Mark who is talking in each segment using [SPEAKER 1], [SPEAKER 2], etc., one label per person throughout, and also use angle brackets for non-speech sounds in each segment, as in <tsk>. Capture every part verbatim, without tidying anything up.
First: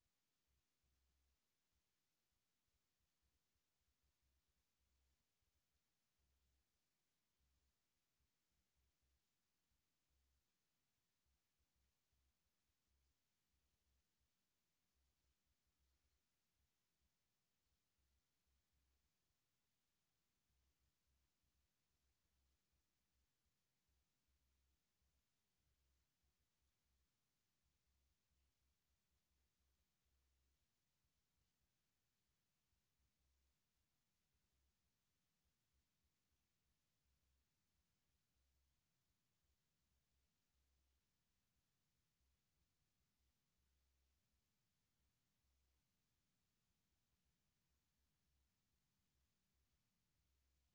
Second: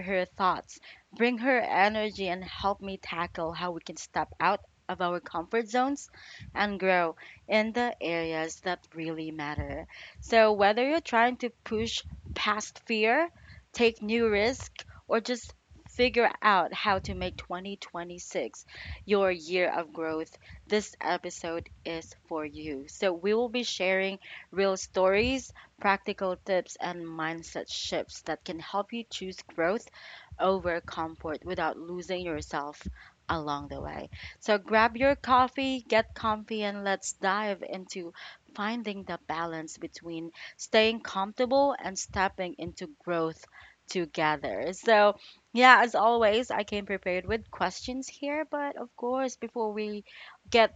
[SPEAKER 1] her thoughts, bring her energy, and help me tackle how we can step out of our comfort zones and grow in the areas that really matter. So, whether you're trying to push past fear, take new risks, or just figure out how to make twenty twenty-six your year of growth, this episode is for you. So, we will be sharing real stories, practical tips, and mindset shifts that can help you choose growth over comfort without losing yourself along the way. So grab your coffee, get comfy, and let's dive into finding the balance between staying comfortable and stepping into growth together. So, yeah, as always, I came prepared with questions here, but of course, before we get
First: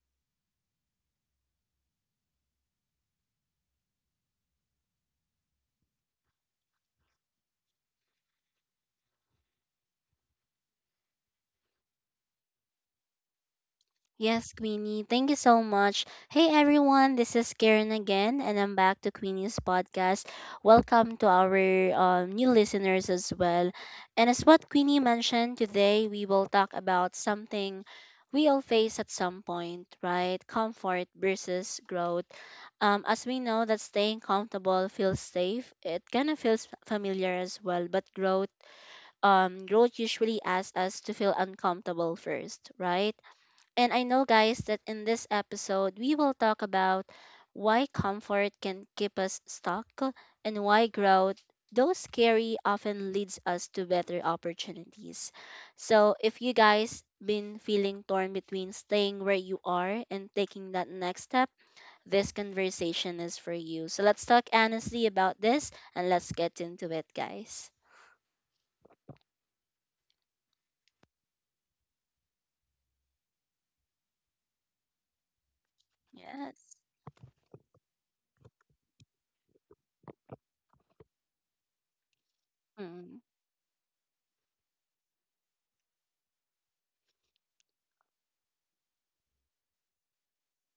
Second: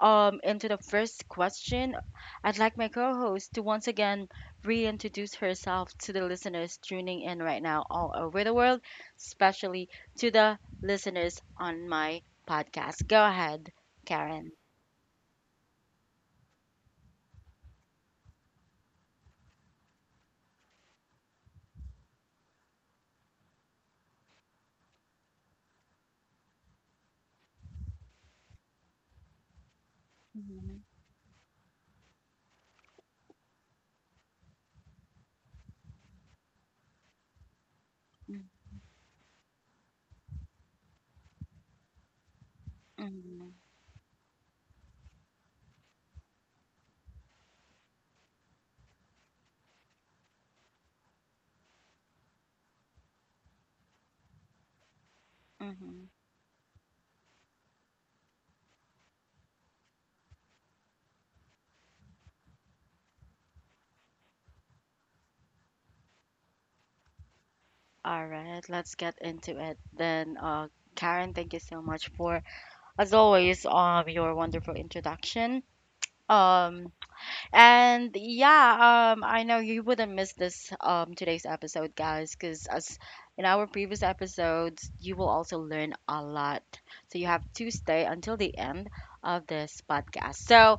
[SPEAKER 1] um into the first question, I'd like my co-host to once again reintroduce herself to the listeners tuning in right now all over the world, especially to the listeners on my podcast. Go ahead, Karen.
[SPEAKER 2] Yes, Queenie, thank you so much. Hey everyone, this is Karen again, and I'm back to Queenie's podcast. Welcome to our um, new listeners as well. And as what Queenie mentioned, today we will talk about something we all face at some point, right?
[SPEAKER 1] Mhm.
[SPEAKER 2] Comfort versus growth. Um, as we know that staying comfortable feels safe, it kind of feels familiar as well, but growth um, growth usually asks us to feel uncomfortable first, right?
[SPEAKER 1] Mhm,
[SPEAKER 2] And I know, guys, that in this episode, we will talk about why comfort can keep us stuck and why growth, though scary, often leads us to better opportunities.
[SPEAKER 1] mhm.
[SPEAKER 2] So, if you guys been feeling torn between staying where you are and taking that next step, this conversation is for you. So, let's talk honestly about this and let's get into it, guys.
[SPEAKER 1] All right, let's get into it then. Uh, Karen, thank you so much for, as always, um, your wonderful introduction.
[SPEAKER 2] Yes.
[SPEAKER 1] Um, and yeah, um, I know you wouldn't miss this um today's episode, guys, because as
[SPEAKER 2] Mm,
[SPEAKER 1] in our previous episodes, you will also learn a lot. So you have to stay until the end of this podcast. So,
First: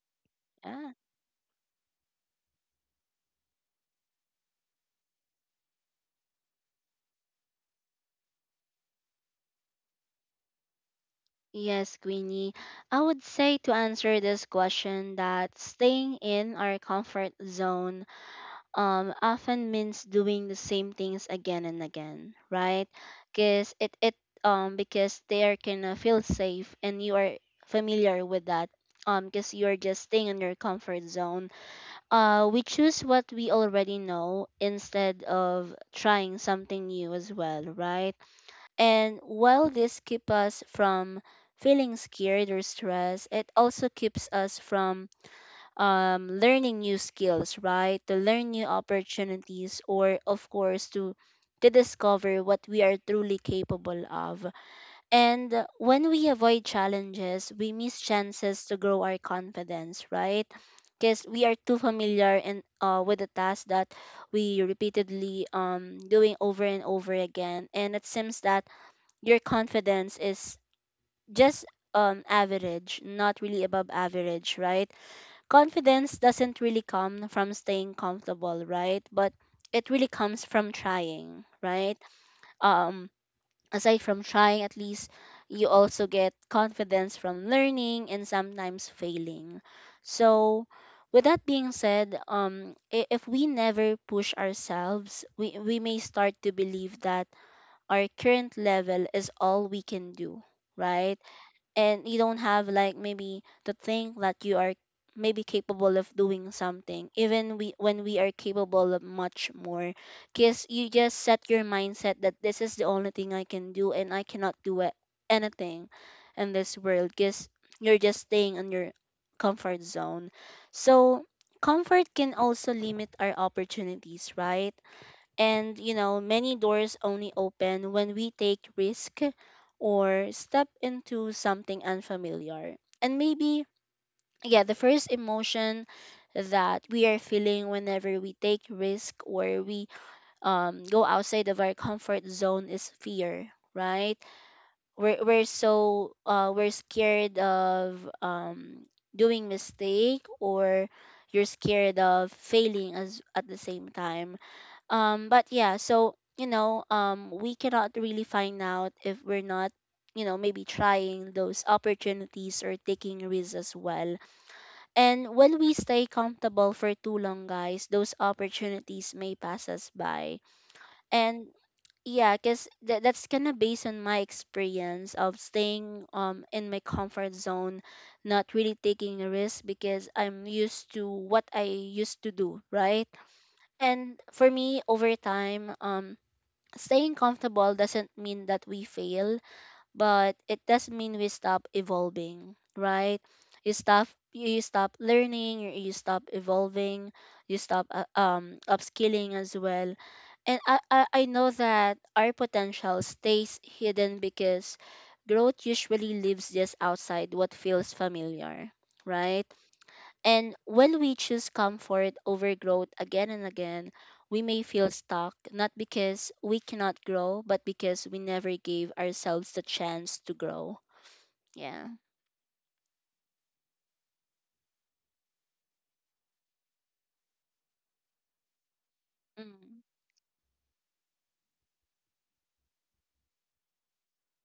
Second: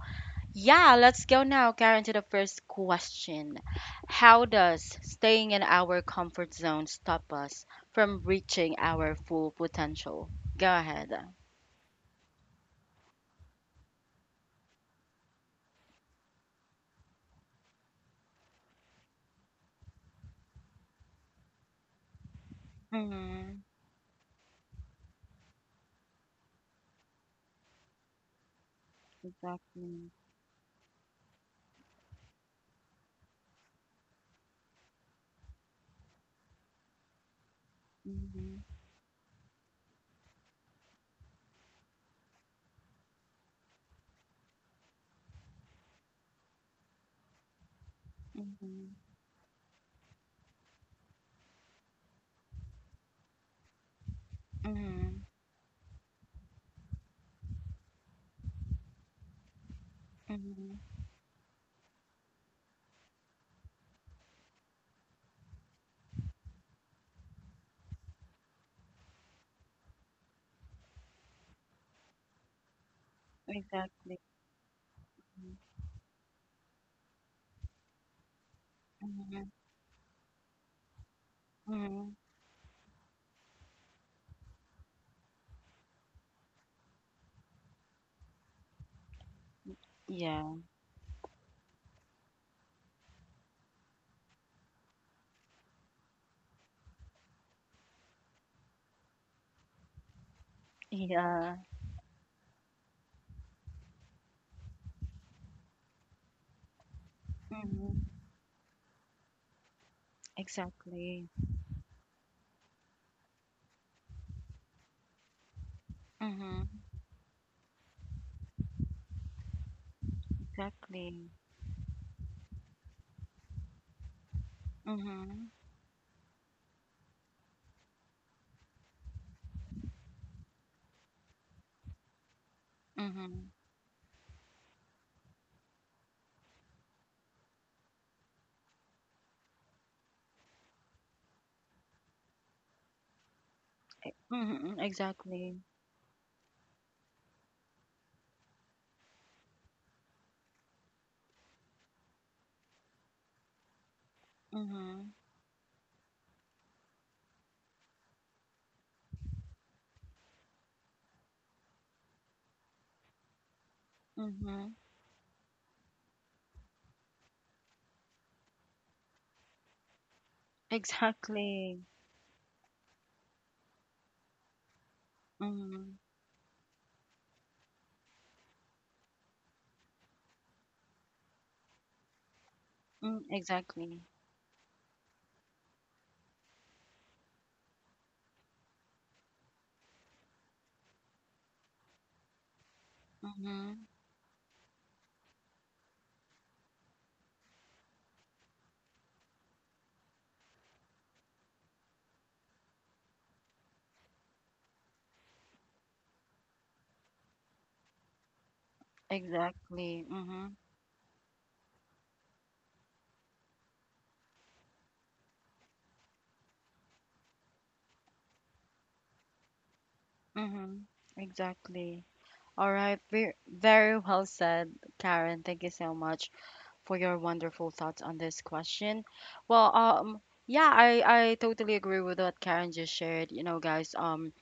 [SPEAKER 2] yeah.
[SPEAKER 1] yeah, let's go now, Karen, to the first question. How does staying in our comfort zone stop us from reaching our full potential? Go ahead.
[SPEAKER 2] Yes, Queenie. I would say to answer this question that staying in our comfort zone um, often means doing the same things again and again, right?
[SPEAKER 1] Mm-hmm.
[SPEAKER 2] Because it, it um because they are gonna feel safe and you are familiar with that. Um, because you're just
[SPEAKER 1] Exactly.
[SPEAKER 2] staying in your comfort zone. Uh, we choose what we already know instead of trying something new as well, right?
[SPEAKER 1] Mm-hmm.
[SPEAKER 2] And while this keeps us from feeling scared or stressed, it also keeps us from um, learning new skills, right? To learn new
[SPEAKER 1] Mm-hmm.
[SPEAKER 2] opportunities, or of course, to to discover what we are truly capable of.
[SPEAKER 1] Mm-hmm.
[SPEAKER 2] And uh, when we avoid challenges, we miss chances to grow our confidence, right?
[SPEAKER 1] Mm-hmm.
[SPEAKER 2] Because we are too familiar and uh, with the task that we repeatedly um doing over and over again, and it seems that your confidence is just um average, not really above
[SPEAKER 1] Exactly.
[SPEAKER 2] average, right? Confidence doesn't really come from staying comfortable, right? But
[SPEAKER 1] Mm-hmm.
[SPEAKER 2] it really comes from trying, right?
[SPEAKER 1] Mm-hmm.
[SPEAKER 2] Um Aside from trying at least you also get confidence from learning and sometimes failing.
[SPEAKER 1] Yeah.
[SPEAKER 2] So, with that being said, um i- if we never push ourselves, we, we may start to believe that our current level is all we can do, right?
[SPEAKER 1] Yeah.
[SPEAKER 2] And you don't have like maybe to think that you are maybe capable of doing something, even we
[SPEAKER 1] Mm-hmm.
[SPEAKER 2] when we are capable of much more. Because you just
[SPEAKER 1] Exactly.
[SPEAKER 2] set your mindset that this is the only thing I can do and I cannot do a- anything in this
[SPEAKER 1] Mm-hmm.
[SPEAKER 2] world because you're just staying in your comfort zone. So
[SPEAKER 1] Exactly.
[SPEAKER 2] comfort can also limit our opportunities, right?
[SPEAKER 1] Mm-hmm.
[SPEAKER 2] And, you know, many doors only open when we take risk or step into something unfamiliar. And
[SPEAKER 1] Mm-hmm.
[SPEAKER 2] maybe, yeah, the first emotion that we are feeling whenever we take risk or we um, go outside of our comfort zone is fear, right?
[SPEAKER 1] Mm-hmm.
[SPEAKER 2] We're, we're
[SPEAKER 1] Exactly.
[SPEAKER 2] so, uh, we're scared of um, doing mistake or you're scared of failing as at the same time,
[SPEAKER 1] Mm-hmm.
[SPEAKER 2] um but yeah. So you know, um we cannot really find out if we're not, you know, maybe trying those opportunities or taking risks as well. And when we stay comfortable for too long, guys, those opportunities may pass us by. And
[SPEAKER 1] Exactly.
[SPEAKER 2] yeah, because th- that's kind of based on my experience of
[SPEAKER 1] Mm-hmm.
[SPEAKER 2] staying um in my comfort zone, not really taking a risk because I'm used to what I used to do, right?
[SPEAKER 1] Mm, exactly.
[SPEAKER 2] And for me over time, um staying comfortable doesn't mean that we fail, but it does mean we stop evolving, right? You
[SPEAKER 1] Mm-hmm.
[SPEAKER 2] stop you stop learning, you you stop evolving, you stop uh, um upskilling as well. And I, I I know that our potential stays hidden because growth usually lives just outside what feels familiar, right?
[SPEAKER 1] Exactly. Mm-hmm.
[SPEAKER 2] And when we choose comfort over growth again and again, we may feel stuck, not because we cannot grow, but because we never gave ourselves the chance to grow.
[SPEAKER 1] Mm-hmm.
[SPEAKER 2] Yeah.
[SPEAKER 1] Exactly. All right. Very, very well said, Karen. Thank you so much for your wonderful thoughts on this question. Well,
[SPEAKER 2] Mm.
[SPEAKER 1] um, yeah, I, I totally agree with what Karen just shared. You know, guys, um,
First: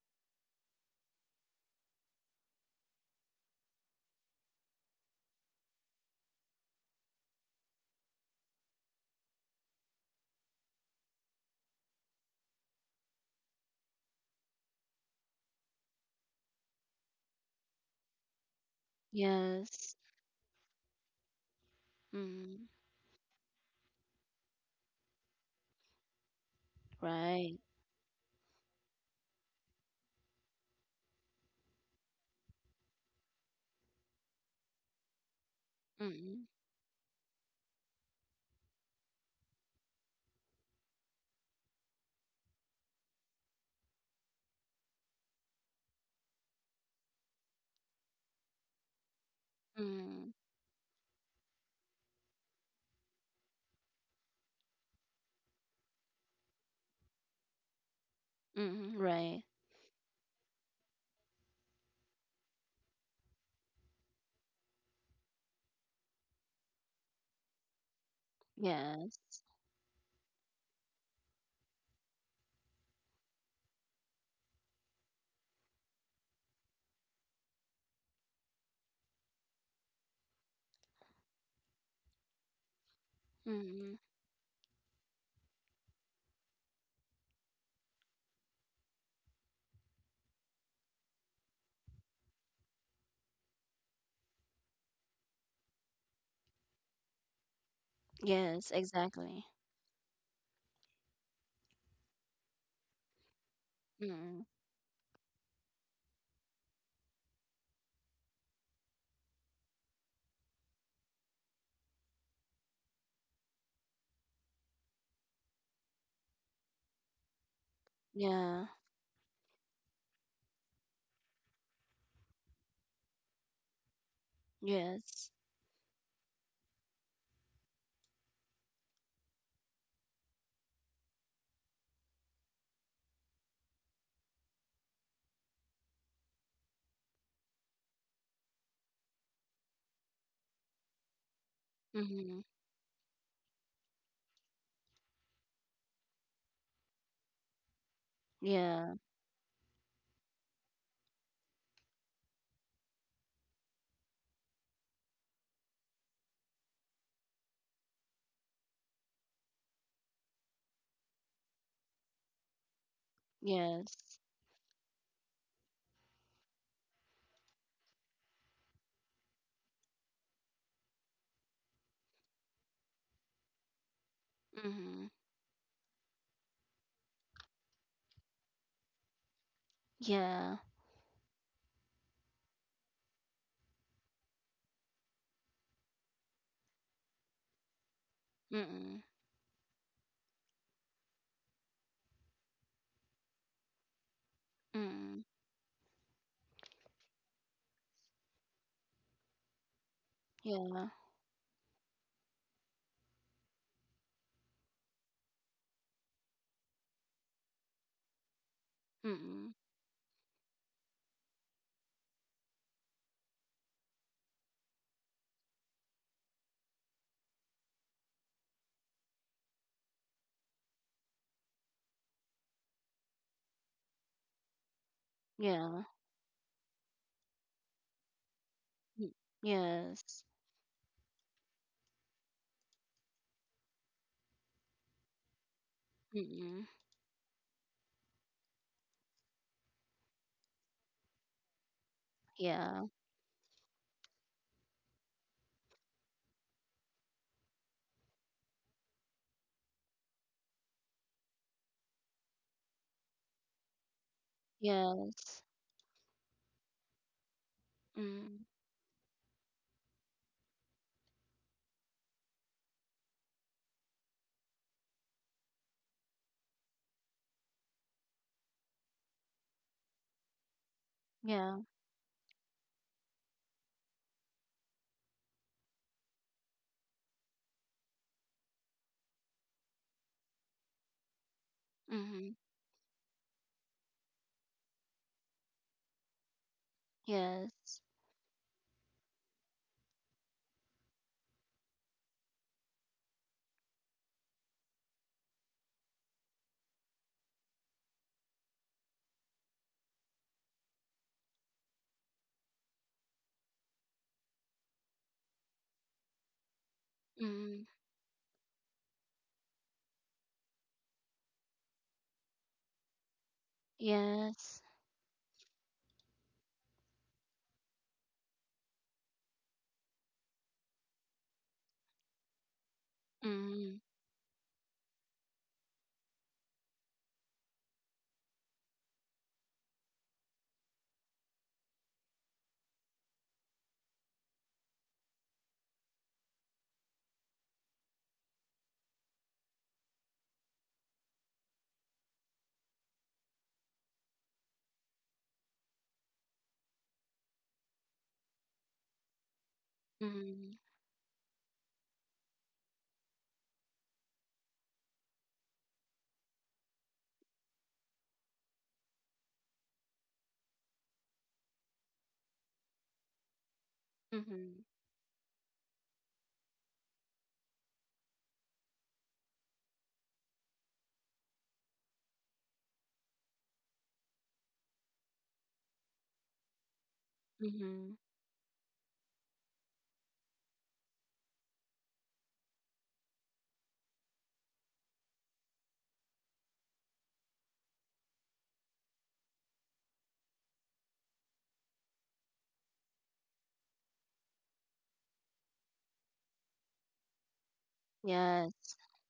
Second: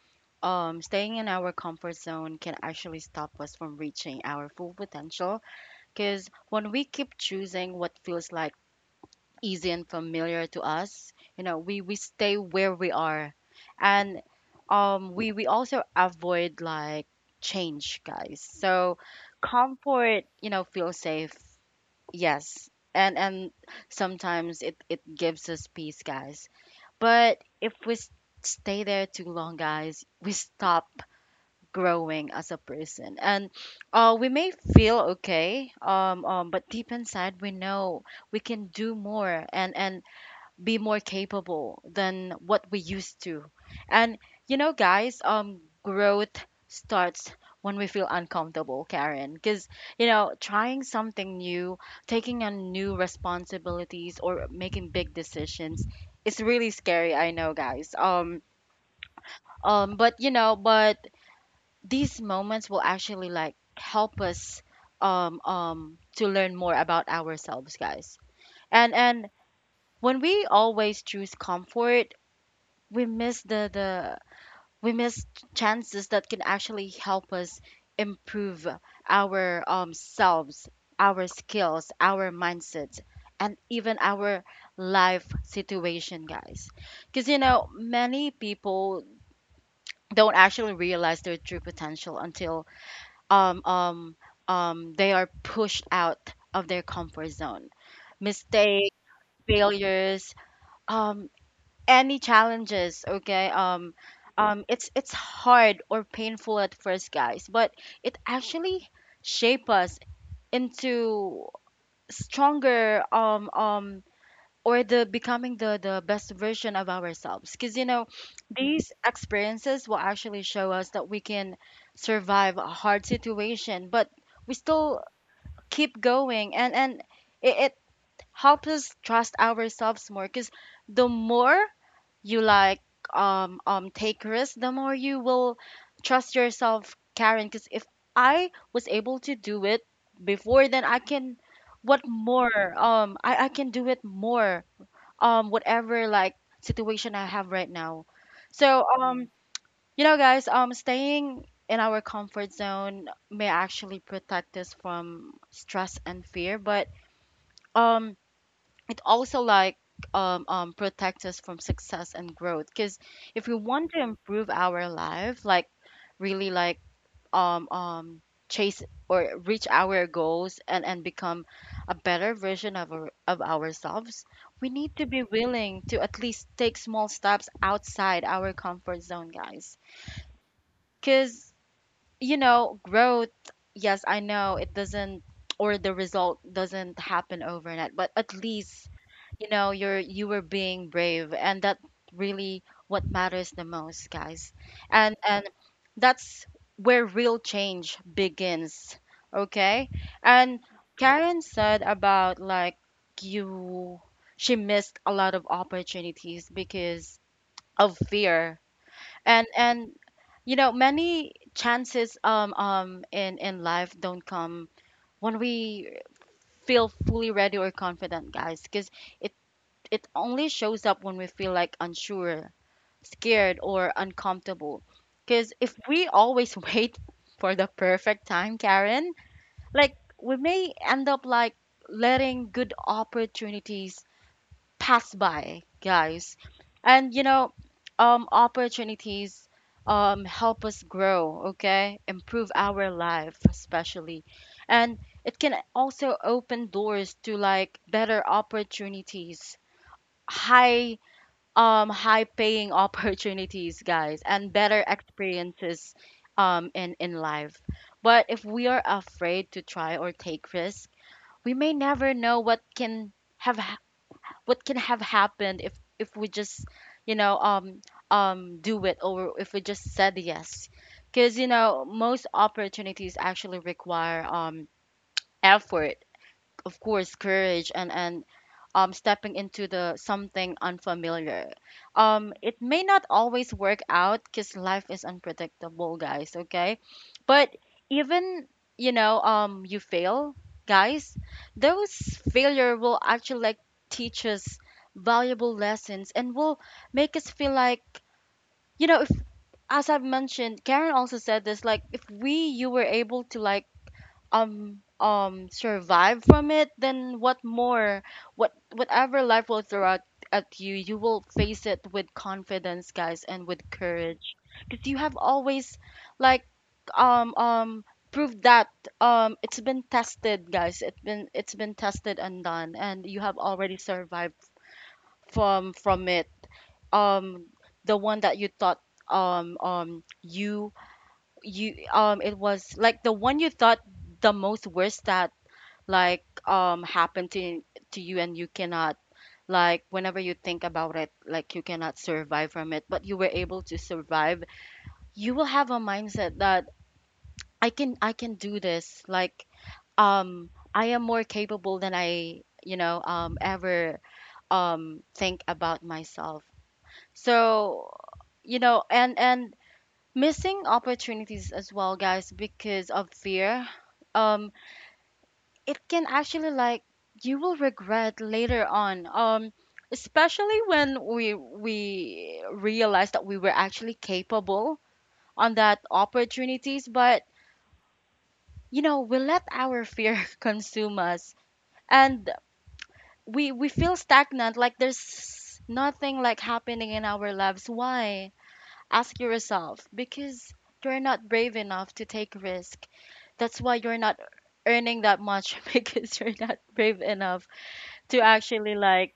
[SPEAKER 1] um, staying in our comfort zone can actually stop us from reaching our full potential, because when we keep choosing what feels like easy and familiar to us, you know, we we stay where we are, and um, we we also avoid like change, guys. So
[SPEAKER 2] Yes.
[SPEAKER 1] comfort, you know, feels safe.
[SPEAKER 2] Mm.
[SPEAKER 1] Yes, and and sometimes it it gives us peace, guys. But
[SPEAKER 2] Right.
[SPEAKER 1] if we s- stay there too long, guys, we stop growing as a person, and uh, we may feel okay, um,
[SPEAKER 2] Mm.
[SPEAKER 1] um, but deep inside we know we can do more, and and be more capable than what we used to. And you know, guys, um, growth starts when we feel uncomfortable, Karen, because, you
[SPEAKER 2] Mm.
[SPEAKER 1] know, trying something new, taking on new responsibilities, or making big decisions is really scary. I know, guys. Um,
[SPEAKER 2] Mm. Right.
[SPEAKER 1] um, but you know, but these moments will actually like help us um um to learn more about ourselves, guys. And and
[SPEAKER 2] Yes.
[SPEAKER 1] when we always choose comfort, we miss the the we miss chances that can actually help us improve our, um, selves, our skills, our mindsets, and
[SPEAKER 2] Mm.
[SPEAKER 1] even our life situation, guys, because you know many people don't actually realize their true potential until um um um they are pushed out of their comfort zone.
[SPEAKER 2] Yes,
[SPEAKER 1] Mistakes,
[SPEAKER 2] exactly.
[SPEAKER 1] failures, um any challenges, okay? um
[SPEAKER 2] Mm.
[SPEAKER 1] um it's it's hard or painful at first, guys, but it actually shape us into stronger, um um or the becoming the the best version of ourselves, because you know
[SPEAKER 2] Yeah.
[SPEAKER 1] these experiences will actually show us that we can survive a hard situation, but we still
[SPEAKER 2] Yes.
[SPEAKER 1] keep going. And and it, it helps us trust ourselves more, because the more you like um um take risks, the more you will trust yourself, Karen. Because if I was able to do it before, then I can what
[SPEAKER 2] Mm.
[SPEAKER 1] more, um i, I can do it more, um whatever like situation I have right now. So
[SPEAKER 2] Yeah.
[SPEAKER 1] um you know, guys, um staying in our comfort zone may actually protect us from stress and fear, but um it also like um, um protects us from success and growth, because if we want
[SPEAKER 2] Yes.
[SPEAKER 1] to improve our life, like really, like um um chase or reach our goals, and and become a better version of our, of ourselves, we need
[SPEAKER 2] Mm.
[SPEAKER 1] to be willing to at least take small steps outside our comfort zone, guys.
[SPEAKER 2] Yeah.
[SPEAKER 1] Because, you know, growth, yes, I know it doesn't, or the result doesn't happen overnight, but at least,
[SPEAKER 2] Mm.
[SPEAKER 1] you know, you're, you were being brave. And that really what matters the most, guys. And,
[SPEAKER 2] Mm.
[SPEAKER 1] and that's where real change begins. Okay. And
[SPEAKER 2] Yeah.
[SPEAKER 1] Karen said about like you, she missed a lot of opportunities because of fear, and
[SPEAKER 2] Mm-mm.
[SPEAKER 1] and you know many chances um um in in life don't come when we feel fully ready or confident, guys, because it it only shows up when we feel like unsure, scared, or uncomfortable, because if
[SPEAKER 2] Yeah.
[SPEAKER 1] we always <laughs> wait for the perfect time, Karen,
[SPEAKER 2] Mm.
[SPEAKER 1] like
[SPEAKER 2] Yes.
[SPEAKER 1] we may end up like letting good opportunities pass by, guys.
[SPEAKER 2] Mm-mm.
[SPEAKER 1] And you know, um, opportunities um, help us grow, okay? Improve
[SPEAKER 2] Yeah.
[SPEAKER 1] our life, especially. And it can also open doors to like better opportunities, high um high paying <laughs> opportunities, guys, and better
[SPEAKER 2] Yes.
[SPEAKER 1] experiences um in in life. But if
[SPEAKER 2] Mm.
[SPEAKER 1] we are afraid to try or take risk, we may never know what can have, what can have happened if if we just, you know, um um do it, or if we just said yes, because you
[SPEAKER 2] Yeah.
[SPEAKER 1] know most opportunities actually require um effort, of course, courage, and and um, stepping into the something unfamiliar. um,
[SPEAKER 2] Mm-hmm.
[SPEAKER 1] it may not always work out because life is unpredictable, guys, okay? But
[SPEAKER 2] Yes.
[SPEAKER 1] even, you know, um, you fail, guys, those failure will actually like teach us valuable lessons and will make us feel like, you know, if as I've mentioned Karen also said this, like if we you were able to like um um survive from it, then what
[SPEAKER 2] Mm.
[SPEAKER 1] more, what whatever life will throw at, at you, you will face it with confidence, guys, and with courage,
[SPEAKER 2] Yes.
[SPEAKER 1] because you have always like um um proved that um it's been tested, guys, it's been it's been tested and done, and you have already
[SPEAKER 2] Mm.
[SPEAKER 1] survived from from it, um the one that you thought, um um you you um it was like the one you thought the most worst that like um happen to to you, and you cannot like, whenever you think about it, like you cannot survive from it, but you were able to survive. You will have a mindset that I can, I can do this, like um
[SPEAKER 2] Mm.
[SPEAKER 1] I am more capable than I, you know, um ever um think about myself. So you know, and and missing opportunities as well, guys, because of fear, um
[SPEAKER 2] Mm-hmm.
[SPEAKER 1] it can actually like, you will regret later on, um especially when we we realize that we were actually capable on that opportunities, but
[SPEAKER 2] Mm-hmm.
[SPEAKER 1] you know we let our fear <laughs> consume us, and we we feel stagnant, like there's nothing like happening in our lives. Why? Ask yourself, because you're not brave enough to take risk. That's why you're not earning that much, <laughs> because you're not brave enough to actually
[SPEAKER 2] Yes.
[SPEAKER 1] like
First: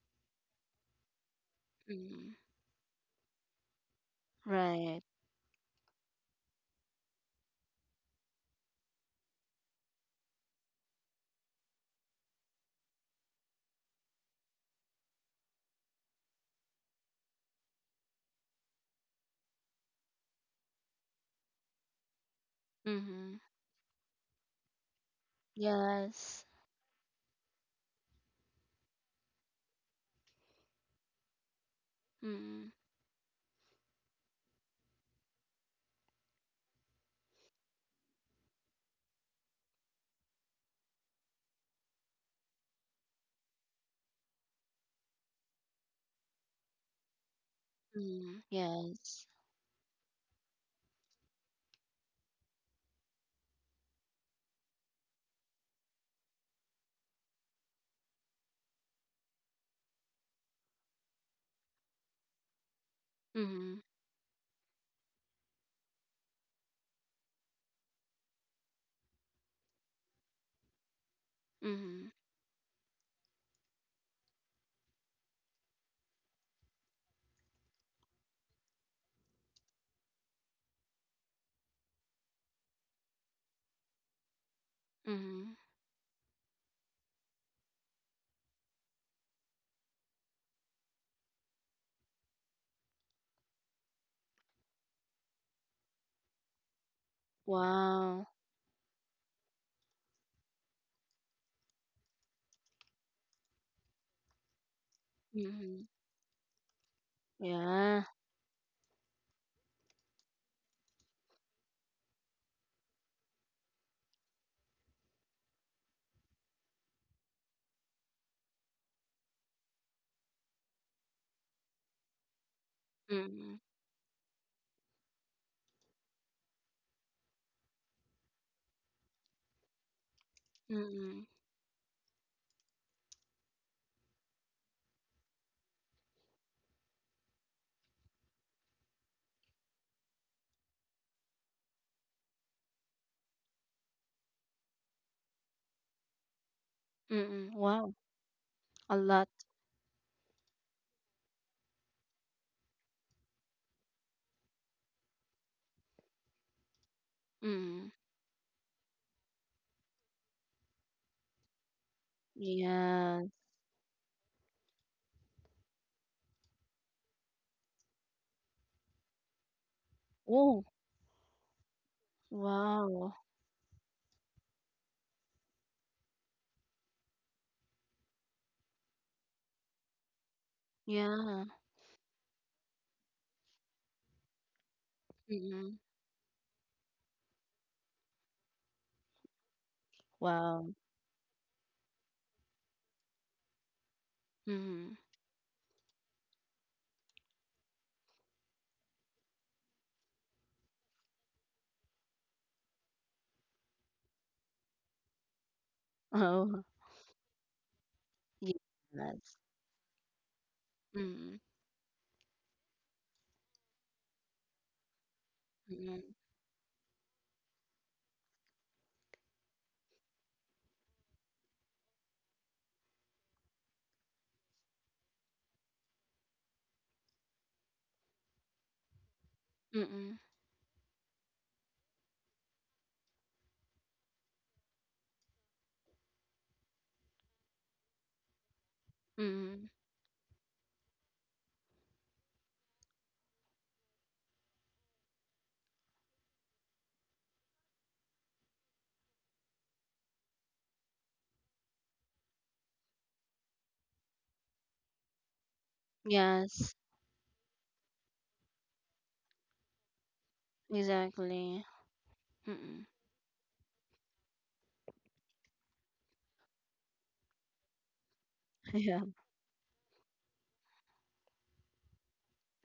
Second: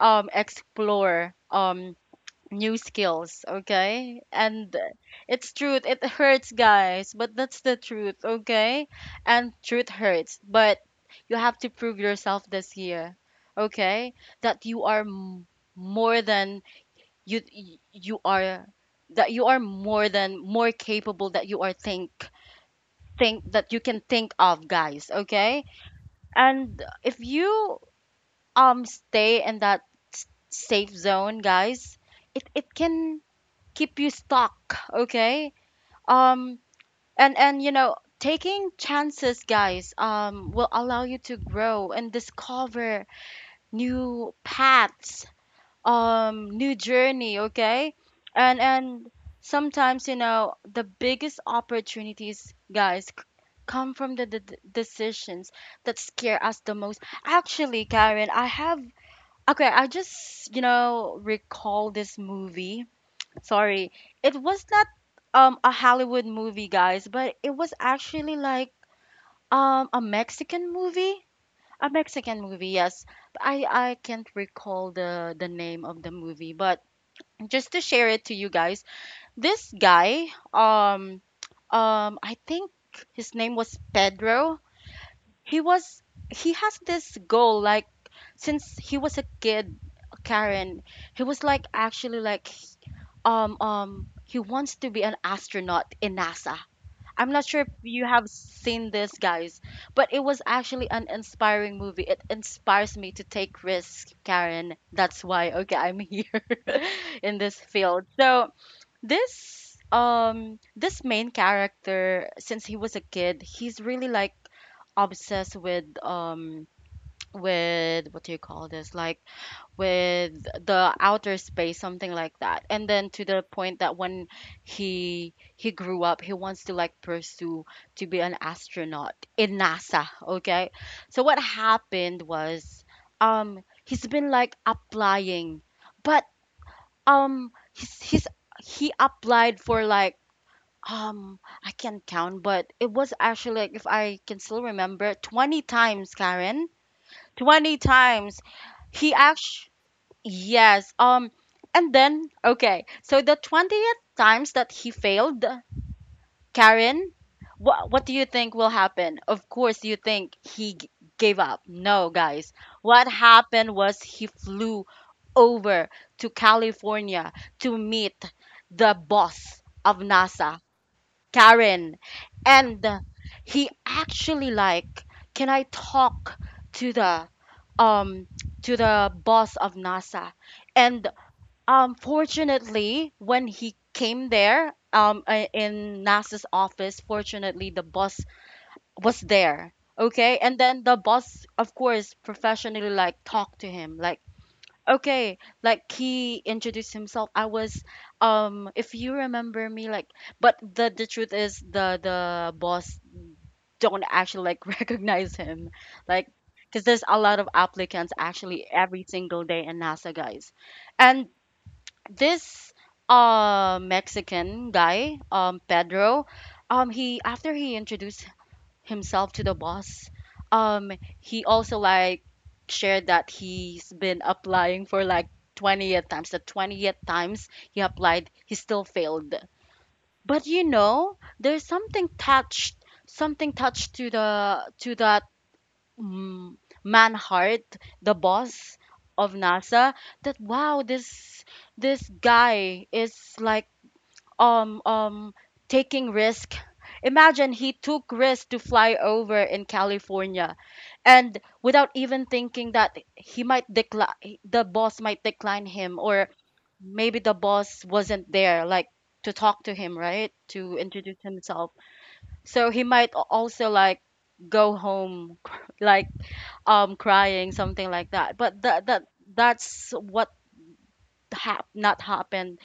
[SPEAKER 1] um explore, um
[SPEAKER 2] Mm.
[SPEAKER 1] new skills, okay? And
[SPEAKER 2] Right.
[SPEAKER 1] it's truth, it hurts, guys, but that's the truth, okay? And truth hurts, but you have to prove yourself this year, okay? That you are m- more than, you y- you are, that you are more than more capable, that you are think
[SPEAKER 2] Mm-hmm.
[SPEAKER 1] think that you can think of, guys, okay?
[SPEAKER 2] Yes.
[SPEAKER 1] And if you um stay in that s- safe zone, guys, it
[SPEAKER 2] Mm.
[SPEAKER 1] it can keep you stuck, okay? um and and you know, taking chances, guys, um will allow you to grow and discover new paths, um new journey, okay?
[SPEAKER 2] Mm.
[SPEAKER 1] And and
[SPEAKER 2] Yes.
[SPEAKER 1] sometimes, you know, the biggest opportunities, guys, c- come from the d- d- decisions that scare us the most. Actually, Karen, I have okay, I just, you know, recall this movie.
[SPEAKER 2] Mm-hmm.
[SPEAKER 1] Sorry. It was not um a Hollywood movie, guys, but it was actually like um a Mexican movie. A
[SPEAKER 2] Mm-hmm.
[SPEAKER 1] Mexican movie, yes. But I I can't recall the the name of the movie, but just to share it to you guys, this guy um um I think his name was Pedro.
[SPEAKER 2] Mm-hmm.
[SPEAKER 1] He was, he has this goal like since he was a kid, Karen. He was like actually like um um he wants to be an astronaut in NASA. I'm not sure if you have
[SPEAKER 2] Wow.
[SPEAKER 1] seen this, guys, but it was actually an inspiring movie. It inspires me to take risks, Karen, that's why, okay,
[SPEAKER 2] Mm-hmm.
[SPEAKER 1] I'm here <laughs> in this field.
[SPEAKER 2] Yeah.
[SPEAKER 1] So this um this main character, since he was a kid, he's really like obsessed with um with, what do you call this? Like with the outer space, something like that. And then to the
[SPEAKER 2] mm
[SPEAKER 1] point that when he he grew up, he wants to like pursue to be an astronaut in NASA, okay?
[SPEAKER 2] Hmm. mm
[SPEAKER 1] So
[SPEAKER 2] Hmm.
[SPEAKER 1] what happened was um he's been like applying but um he's, he's he applied for like um I can't count, but it was actually like, if I can still remember, twenty times, Karen.
[SPEAKER 2] Mm-mm.
[SPEAKER 1] twenty
[SPEAKER 2] Wow.
[SPEAKER 1] times
[SPEAKER 2] A
[SPEAKER 1] he
[SPEAKER 2] lot.
[SPEAKER 1] actually, yes, um and then okay, so the twentieth times that he failed, Karen, what
[SPEAKER 2] Mm.
[SPEAKER 1] what do you think will happen? Of course, you think he g- gave up. No, guys. What
[SPEAKER 2] Yeah.
[SPEAKER 1] happened was he flew over to California to meet the boss of NASA,
[SPEAKER 2] Oh,
[SPEAKER 1] Karen, and
[SPEAKER 2] wow.
[SPEAKER 1] he actually like, "Can I talk to the um to the boss of NASA?" And
[SPEAKER 2] Yeah.
[SPEAKER 1] um, fortunately, when he came there, um, uh,
[SPEAKER 2] Mm-mm.
[SPEAKER 1] in NASA's office, fortunately the boss was there. Okay, and
[SPEAKER 2] Wow.
[SPEAKER 1] then the boss, of course, professionally like talked to him, like
[SPEAKER 2] Mm-hmm.
[SPEAKER 1] okay, like he introduced himself. I was, um, if you remember me, like, but the the truth is the the boss don't actually like <laughs> recognize him, like,
[SPEAKER 2] Oh,
[SPEAKER 1] because there's a lot of applicants
[SPEAKER 2] yes.
[SPEAKER 1] actually every single day in NASA, guys, and
[SPEAKER 2] Mm-hmm.
[SPEAKER 1] this uh Mexican guy, um
[SPEAKER 2] Mm-hmm.
[SPEAKER 1] Pedro, um he, after he introduced himself to the boss, um he also like shared that he's been applying for like twentieth times. The twentieth times he applied, he still failed.
[SPEAKER 2] Mm-hmm.
[SPEAKER 1] But you know, there's something touched, something touched to the to that mm, Manhart, the boss of
[SPEAKER 2] Mm-hmm.
[SPEAKER 1] NASA, that wow, this this guy is like um um taking risk. Imagine he took risk to fly over in California, and without even thinking that he might decline, the boss might decline him, or
[SPEAKER 2] Yes,
[SPEAKER 1] maybe the boss wasn't there, like to talk to him, right, to introduce
[SPEAKER 2] exactly.
[SPEAKER 1] himself. So
[SPEAKER 2] Mm-hmm.
[SPEAKER 1] he might a- also like go home, <laughs> like um crying something like that, but
[SPEAKER 2] <laughs>
[SPEAKER 1] that
[SPEAKER 2] Yeah.
[SPEAKER 1] that that's what hap- not happened,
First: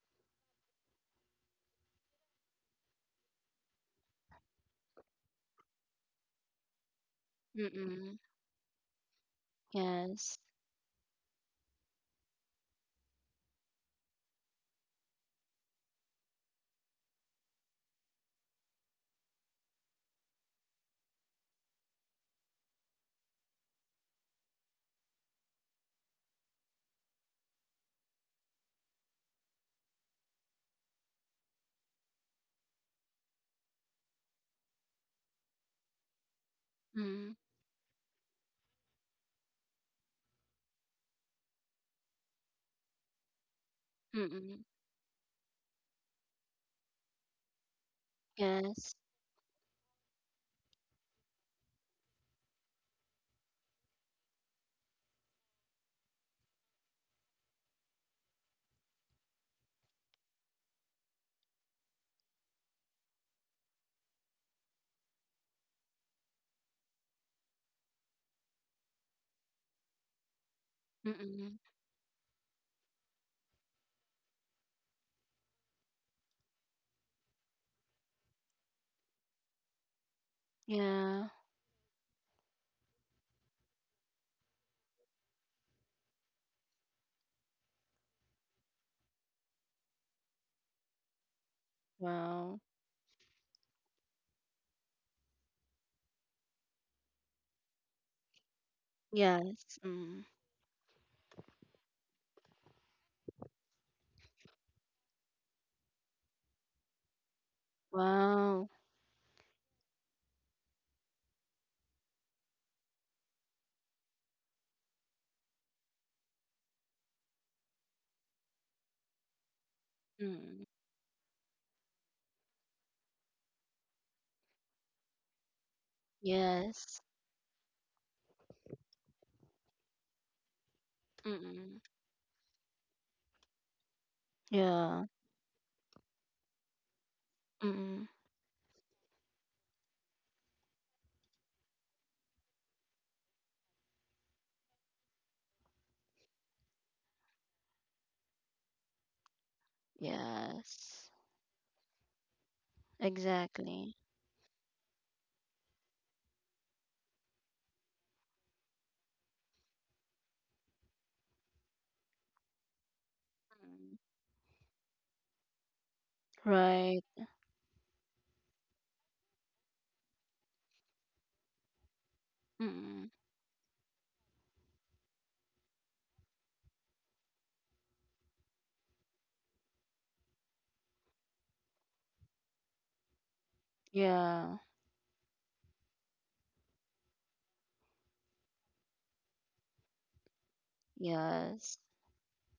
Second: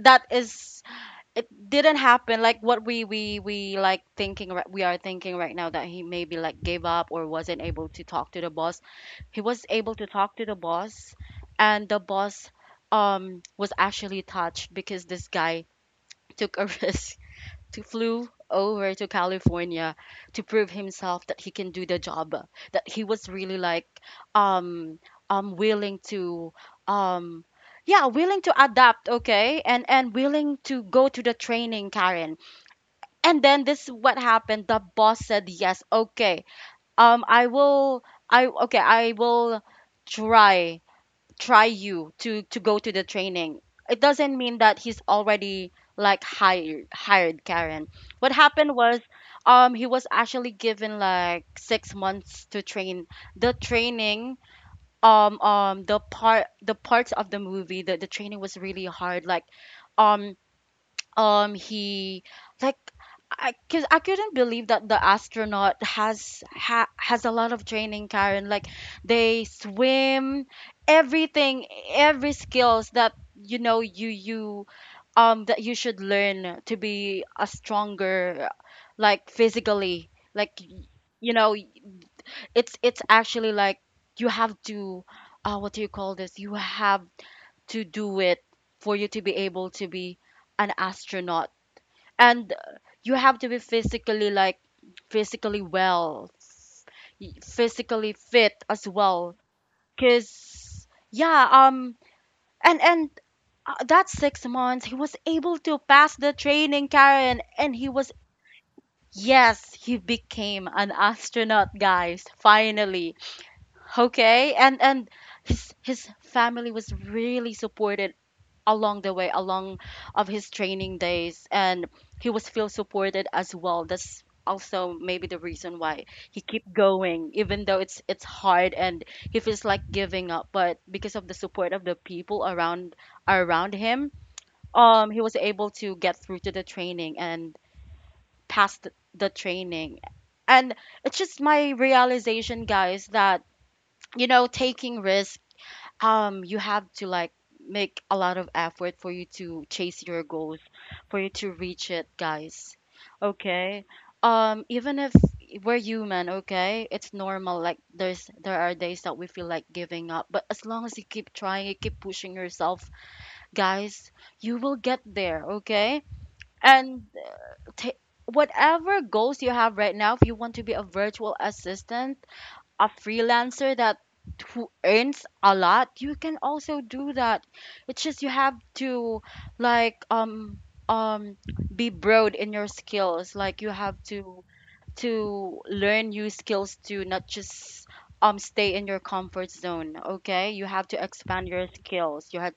[SPEAKER 1] that is, it didn't happen like what we we we like thinking, ri- we are thinking right now, that he maybe like gave up or wasn't able to
[SPEAKER 2] Mm-mm.
[SPEAKER 1] talk to the boss. He was able to talk
[SPEAKER 2] Yes.
[SPEAKER 1] to the boss, and the boss um was actually touched because this guy took a <laughs> risk to flew over to California to prove himself that he can do the job, that he was really like um um willing to um yeah, willing to adapt, okay? And and willing to go to the training, Karen. And then this is what happened. The boss said, "Yes, okay. Um
[SPEAKER 2] Mm.
[SPEAKER 1] I will I okay, I will try try you to to go to the training. It doesn't mean
[SPEAKER 2] Mm-mm.
[SPEAKER 1] that he's already like hired hired, Karen. What happened
[SPEAKER 2] Yes.
[SPEAKER 1] was um he was actually given like six months to train. The training, um um the part, the parts of the movie, the, the training was really hard, like um um he like I, cause I couldn't believe that the astronaut has ha, has a lot of training, Karen, like they swim
[SPEAKER 2] Mm-mm.
[SPEAKER 1] everything, every skills that you know you you um that you should learn to be a stronger, like physically, like, y-
[SPEAKER 2] Yeah.
[SPEAKER 1] you know, it's it's actually like you have to uh what do you call this, you have to do it for you to be able to be an astronaut. And uh,
[SPEAKER 2] Wow.
[SPEAKER 1] you have to be physically, like, physically well, y- physically fit as well,
[SPEAKER 2] Yes. Mm.
[SPEAKER 1] because yeah. um and and uh, That six months he was able to pass the training, Karen. And he was,
[SPEAKER 2] Wow.
[SPEAKER 1] yes, he became an astronaut, guys, finally. Okay, and and his his family was really supportive along the way, along of his
[SPEAKER 2] Mm.
[SPEAKER 1] training days. And he was feel supported as well. That's also maybe the reason why he keep
[SPEAKER 2] Yes.
[SPEAKER 1] going, even though it's it's hard and he feels like giving up. But because of the support
[SPEAKER 2] Mm-mm.
[SPEAKER 1] of the people around, around him,
[SPEAKER 2] Yeah.
[SPEAKER 1] um he was able to get through to the training and
[SPEAKER 2] Mm.
[SPEAKER 1] pass the, the training. And it's just my realization, guys, that you know, taking risk, um you have to like make a lot of effort for you to chase your goals,
[SPEAKER 2] Yes.
[SPEAKER 1] for you to reach it, guys. Okay.
[SPEAKER 2] Exactly.
[SPEAKER 1] Um even if we're human, okay, it's normal, like there's there are days that we feel like giving up. But as long as you keep trying, you keep pushing yourself,
[SPEAKER 2] Mm.
[SPEAKER 1] guys, you will get there, okay.
[SPEAKER 2] Right.
[SPEAKER 1] And ta whatever goals you have right now, if you want to be a virtual assistant, a
[SPEAKER 2] Mm.
[SPEAKER 1] freelancer that who earns a lot, you can also do that. It's just, you have to like um um be broad in your skills. Like you have to
[SPEAKER 2] Yeah.
[SPEAKER 1] to learn new skills, to not just um stay in your comfort zone, okay? You have to expand your
[SPEAKER 2] Yes.
[SPEAKER 1] skills. You had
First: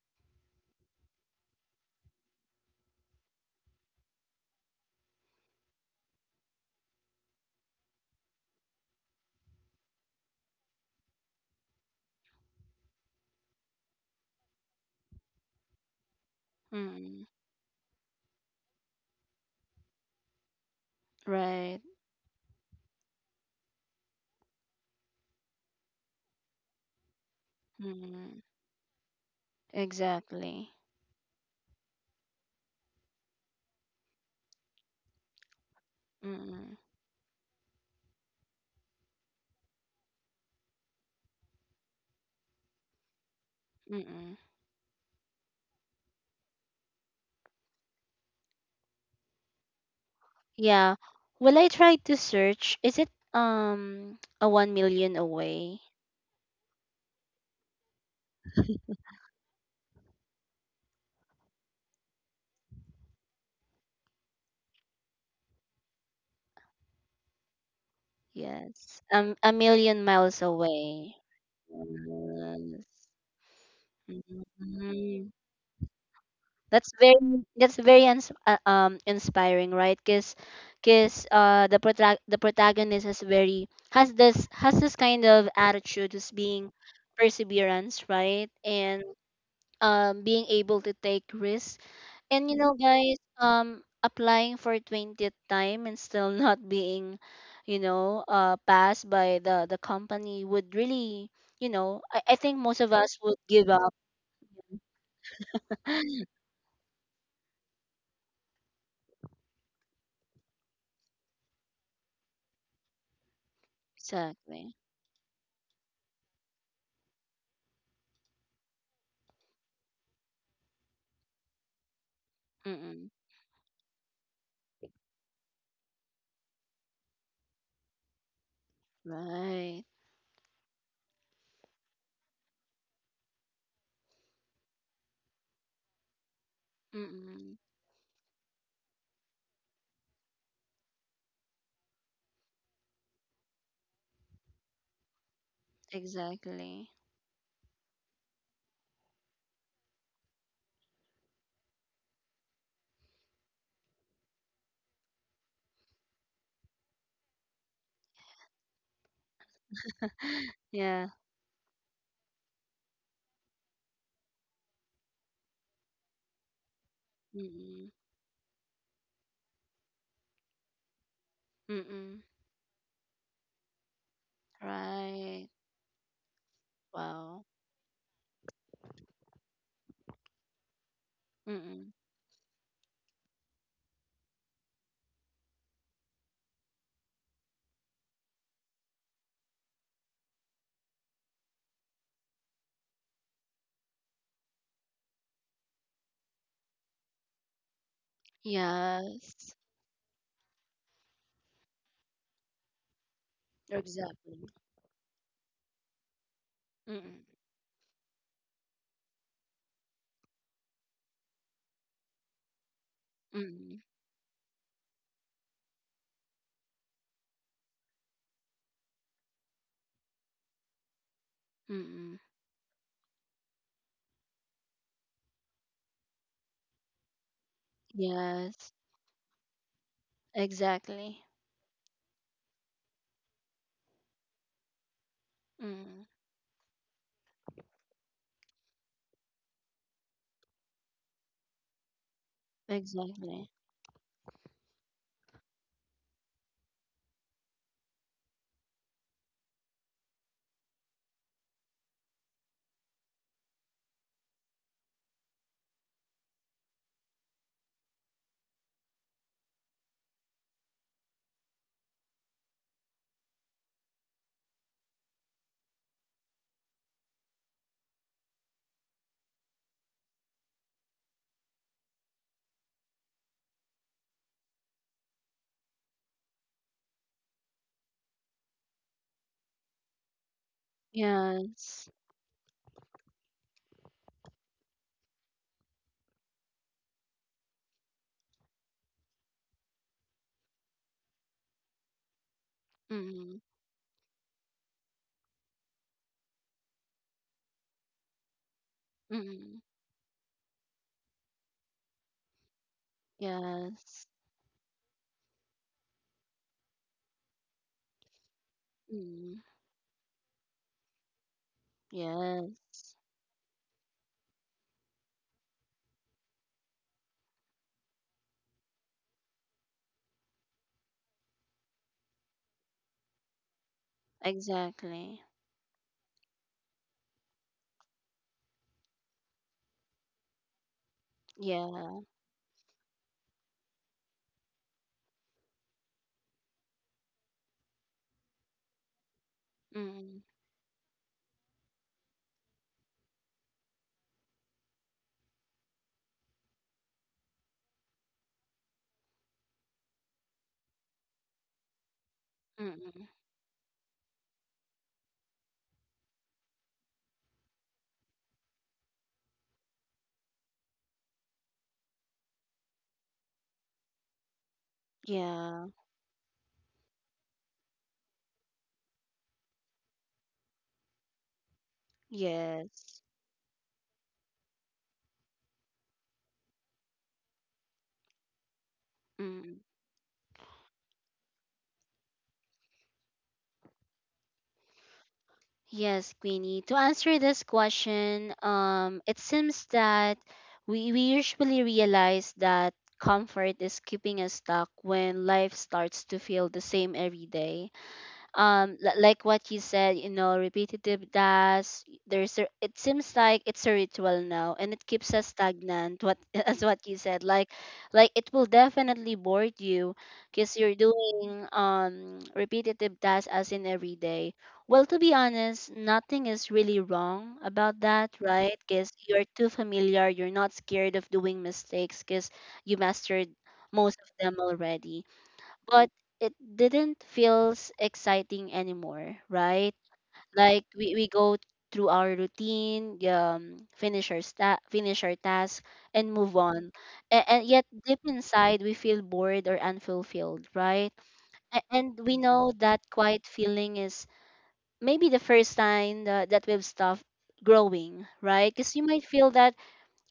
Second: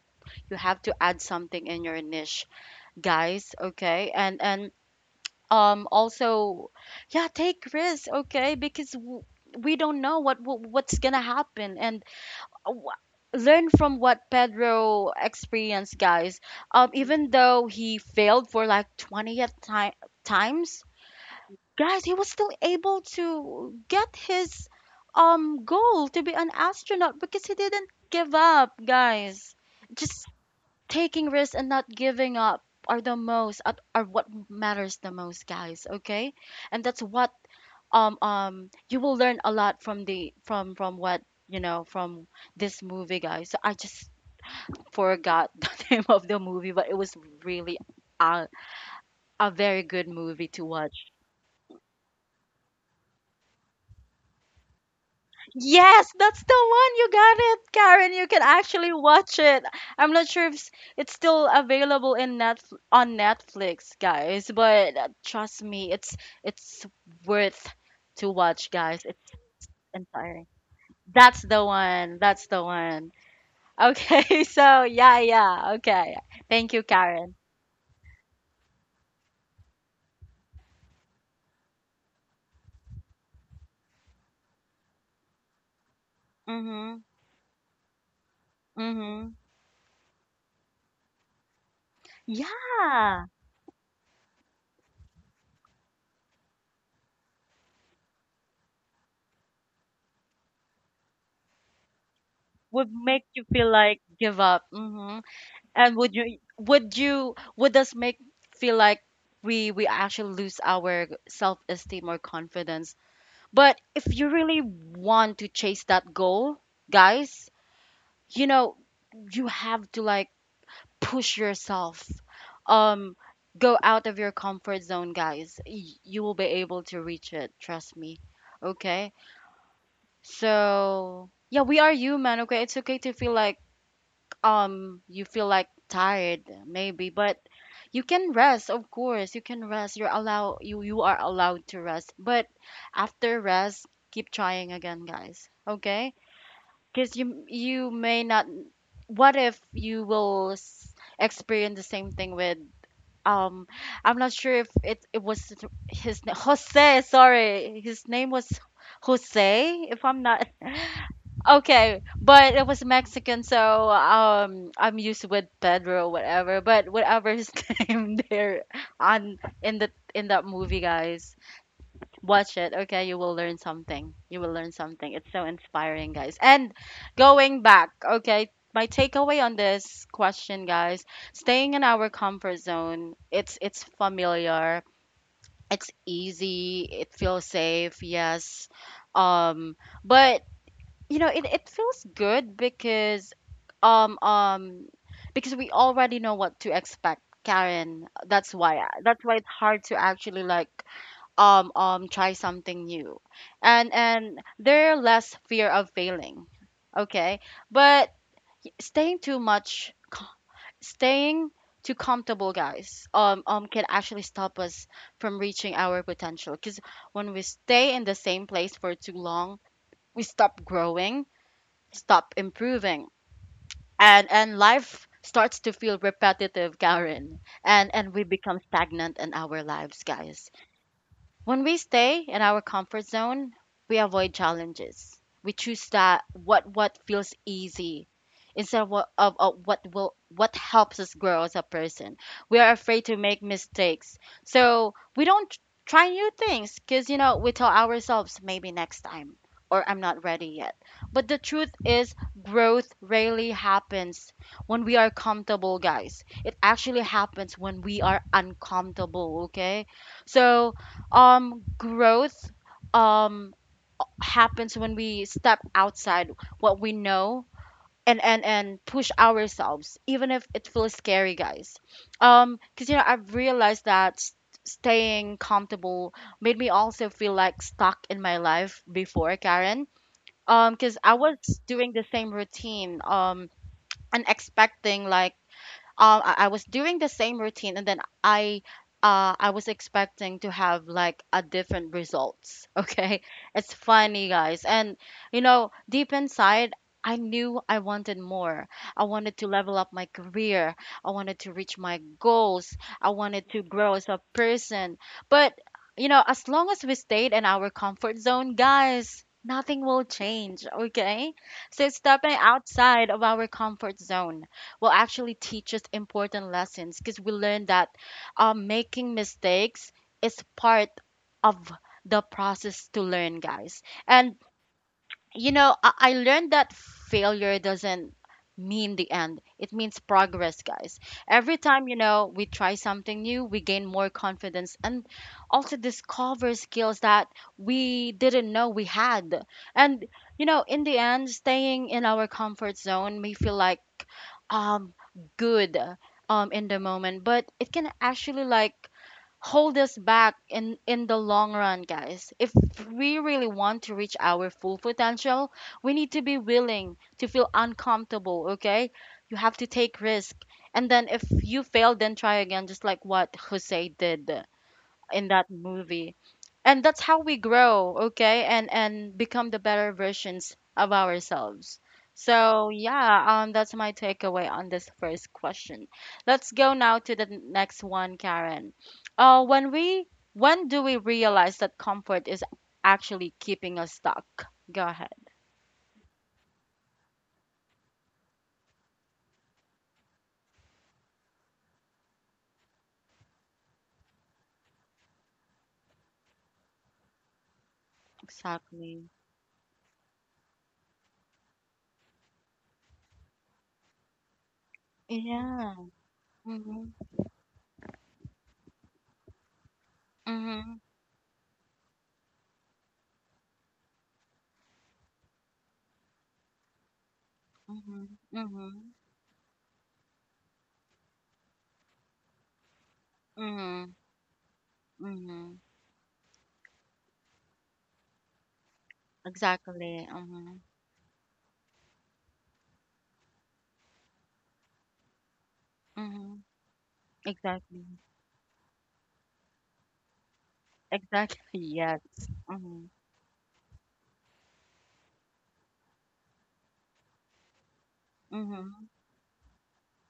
[SPEAKER 1] you have to add something in your niche, guys, okay? And and um also yeah, take risks, okay, because w- we don't know what, what what's gonna happen. And uh, wh- learn from what Pedro experienced, guys. Um
[SPEAKER 2] Mm.
[SPEAKER 1] even though he failed for like twentieth time times,
[SPEAKER 2] Right.
[SPEAKER 1] guys, he was still able to get his um goal to be an astronaut because he didn't give
[SPEAKER 2] Mm.
[SPEAKER 1] up, guys. Just
[SPEAKER 2] Exactly.
[SPEAKER 1] taking risks and not giving up are the most at- are what matters the most, guys, okay.
[SPEAKER 2] Mm.
[SPEAKER 1] And that's what um um you will learn a lot from the, from from what you know, from this movie, guys. So I just
[SPEAKER 2] Mm.
[SPEAKER 1] forgot <laughs> the name of the movie, but it was really a, a very good movie to
[SPEAKER 2] Yeah.
[SPEAKER 1] watch.
[SPEAKER 2] Well, I tried to search. Is it um a one million away?
[SPEAKER 1] Yes, that's the one. You got it, Karen. You can actually watch it. I'm not sure if s- it's still available in net, on Netflix, guys, but uh, trust me, it's it's worth to watch,
[SPEAKER 2] Yes.
[SPEAKER 1] guys. It's
[SPEAKER 2] Um, a million miles
[SPEAKER 1] inspiring.
[SPEAKER 2] away.
[SPEAKER 1] That's the one. That's the
[SPEAKER 2] Yes.
[SPEAKER 1] one. Okay, <laughs> so yeah,
[SPEAKER 2] Hmm.
[SPEAKER 1] yeah. Okay. Thank you,
[SPEAKER 2] That's
[SPEAKER 1] Karen.
[SPEAKER 2] very that's very ins- uh, um inspiring, right? Cause cause uh the prota- the protagonist is very has this has this kind of attitude as being
[SPEAKER 1] Mhm.
[SPEAKER 2] perseverance, right? And
[SPEAKER 1] Mhm.
[SPEAKER 2] um being able to take risks. And you know, guys,
[SPEAKER 1] Yeah.
[SPEAKER 2] um applying for twentieth time and still <laughs> not being, you know, uh passed by the the company would really, you know, I, I think most of
[SPEAKER 1] Would
[SPEAKER 2] us
[SPEAKER 1] make
[SPEAKER 2] would
[SPEAKER 1] you
[SPEAKER 2] give
[SPEAKER 1] feel
[SPEAKER 2] up.
[SPEAKER 1] like give up. Mhm. And would
[SPEAKER 2] <laughs>
[SPEAKER 1] you would you would us make feel like we we actually lose our self esteem or confidence? But if you really
[SPEAKER 2] Exactly.
[SPEAKER 1] want to chase that goal, guys, you know, you have to like push yourself.
[SPEAKER 2] Mm-mm.
[SPEAKER 1] Um Go out of your comfort zone, guys. Y- you will be able to reach it, trust me. Okay?
[SPEAKER 2] Right.
[SPEAKER 1] So, yeah, we are human, okay? It's okay to feel like um you feel like tired maybe, but
[SPEAKER 2] Mm-mm.
[SPEAKER 1] you can rest, of course, you can rest. You're allow you you are allowed to rest, but after rest, keep trying again, guys, okay.
[SPEAKER 2] Exactly. <gasps>
[SPEAKER 1] Because you you may not, what if you will s- experience the same thing with um I'm not sure if it, it was his na- Jose, sorry, his name was Jose, if I'm not
[SPEAKER 2] <laughs>
[SPEAKER 1] <laughs>
[SPEAKER 2] Yeah.
[SPEAKER 1] Okay, but it was Mexican, so um, I'm used with Pedro, whatever. But whatever his
[SPEAKER 2] Mm-mm.
[SPEAKER 1] <laughs> name there, on, in the, in that movie, guys,
[SPEAKER 2] Mm-mm.
[SPEAKER 1] watch it. Okay, you will learn something. You will learn something. It's so
[SPEAKER 2] Right.
[SPEAKER 1] inspiring, guys. And
[SPEAKER 2] Wow.
[SPEAKER 1] going back, okay, my takeaway on this question, guys, staying in
[SPEAKER 2] Mm-mm.
[SPEAKER 1] our comfort zone. It's it's familiar. It's easy. It feels safe. Yes. Um, but you know, it, it feels good because um um because we already know what to expect, Karen. That's why that's why it's
[SPEAKER 2] Yes.
[SPEAKER 1] hard to actually like um um try something new. and
[SPEAKER 2] Exactly.
[SPEAKER 1] and there are less fear of failing,
[SPEAKER 2] Mm-mm.
[SPEAKER 1] okay. But staying too much, staying too comfortable, guys, um um
[SPEAKER 2] Mm-mm.
[SPEAKER 1] can actually stop us from reaching our potential, because when we stay in the same place for too long, we stop growing,
[SPEAKER 2] Mm-mm.
[SPEAKER 1] stop improving. and and life starts to feel repetitive, Karen. and and we become
[SPEAKER 2] Yes.
[SPEAKER 1] stagnant in our lives, guys.
[SPEAKER 2] Exactly.
[SPEAKER 1] When we stay in our comfort zone, we avoid challenges. We choose
[SPEAKER 2] Mm-mm.
[SPEAKER 1] that what what feels easy instead of what, of, of what will what helps us grow as a person. We are afraid to make
[SPEAKER 2] Exactly.
[SPEAKER 1] mistakes, so we don't try new things because, you know, we tell ourselves maybe next time, or I'm not ready yet. But the truth is, growth rarely happens when we are comfortable, guys. It actually happens when we are uncomfortable. Okay, so um growth um happens when we step outside what we know, and and and push ourselves even if it feels scary, guys. Um because you know, I've realized that s- staying comfortable made me also feel like stuck in my life before, Karen. Um because I was
[SPEAKER 2] Yes.
[SPEAKER 1] doing the same routine, um and expecting like um, I, I was doing the same routine, and then I, uh, I was expecting to have like a different results. <laughs> Okay,
[SPEAKER 2] Mm-mm.
[SPEAKER 1] it's funny, guys. And you know, deep inside, I knew I wanted more. I wanted to
[SPEAKER 2] Mm-mm.
[SPEAKER 1] level up my career. I wanted to reach my goals. I wanted to grow
[SPEAKER 2] Yes.
[SPEAKER 1] as a person. But, you know, as long as we stayed in our comfort zone, guys,
[SPEAKER 2] Mm-mm.
[SPEAKER 1] nothing will change, okay? So stepping
[SPEAKER 2] Yes.
[SPEAKER 1] outside of our comfort zone will actually teach us important lessons because we learn that um, making mistakes is part of the process to learn, guys. And
[SPEAKER 2] Exactly.
[SPEAKER 1] you know, I, I learned that failure doesn't mean the end. It means progress, guys. Every time, you
[SPEAKER 2] Yeah.
[SPEAKER 1] know, we try something new, we gain more confidence and also discover skills that we didn't know we had. And,
[SPEAKER 2] Mm-mm.
[SPEAKER 1] you know, in the end, staying in our comfort zone may feel like um good um in the moment, but it can actually like hold us back in in the long run, guys. If
[SPEAKER 2] Mm-mm.
[SPEAKER 1] we really want to reach our full potential, we need to be willing to feel uncomfortable, okay? You have to take risk, and then if you fail, then try again, just like what Jose did in that
[SPEAKER 2] Yeah.
[SPEAKER 1] movie. And that's how we grow, okay, and and become the better versions of ourselves. So
[SPEAKER 2] Yes.
[SPEAKER 1] yeah, um that's my takeaway on this first question. Let's go now to the n- next one, Karen. Uh when we, when do we realize that comfort is actually keeping us stuck? Go ahead.
[SPEAKER 2] Yes, Queenie. To answer this question, um, it seems that we, we usually realize that comfort is keeping us stuck when life starts to feel the same every day, um li-
[SPEAKER 1] Exactly.
[SPEAKER 2] like what you said, you know, repetitive tasks. There's a, it seems like it's a ritual now and it keeps us
[SPEAKER 1] Yeah.
[SPEAKER 2] stagnant, what, <laughs> as what
[SPEAKER 1] Mm-hmm.
[SPEAKER 2] you said, like like it will definitely bore you because you're
[SPEAKER 1] Mm-hmm.
[SPEAKER 2] doing um repetitive tasks as in every day. Well, to be honest, nothing is really wrong about
[SPEAKER 1] Mm-hmm.
[SPEAKER 2] that, right?
[SPEAKER 1] Mm-hmm.
[SPEAKER 2] Because you're too familiar, you're not scared of doing mistakes because you mastered
[SPEAKER 1] Mm-hmm.
[SPEAKER 2] most of them already,
[SPEAKER 1] Mm-hmm.
[SPEAKER 2] but it didn't feels exciting anymore, right?
[SPEAKER 1] Exactly. Mm-hmm.
[SPEAKER 2] Like we, we go through our routine, um, finish our sta- finish our task, and
[SPEAKER 1] Mm-hmm.
[SPEAKER 2] move on. And, and yet
[SPEAKER 1] Exactly.
[SPEAKER 2] deep inside, we feel bored or unfulfilled, right?
[SPEAKER 1] Exactly,
[SPEAKER 2] A- And
[SPEAKER 1] yes.
[SPEAKER 2] we know that
[SPEAKER 1] Mm-hmm.
[SPEAKER 2] quiet feeling is maybe the first sign that that we've stopped growing, right? Because you
[SPEAKER 1] Mm-hmm.
[SPEAKER 2] might feel that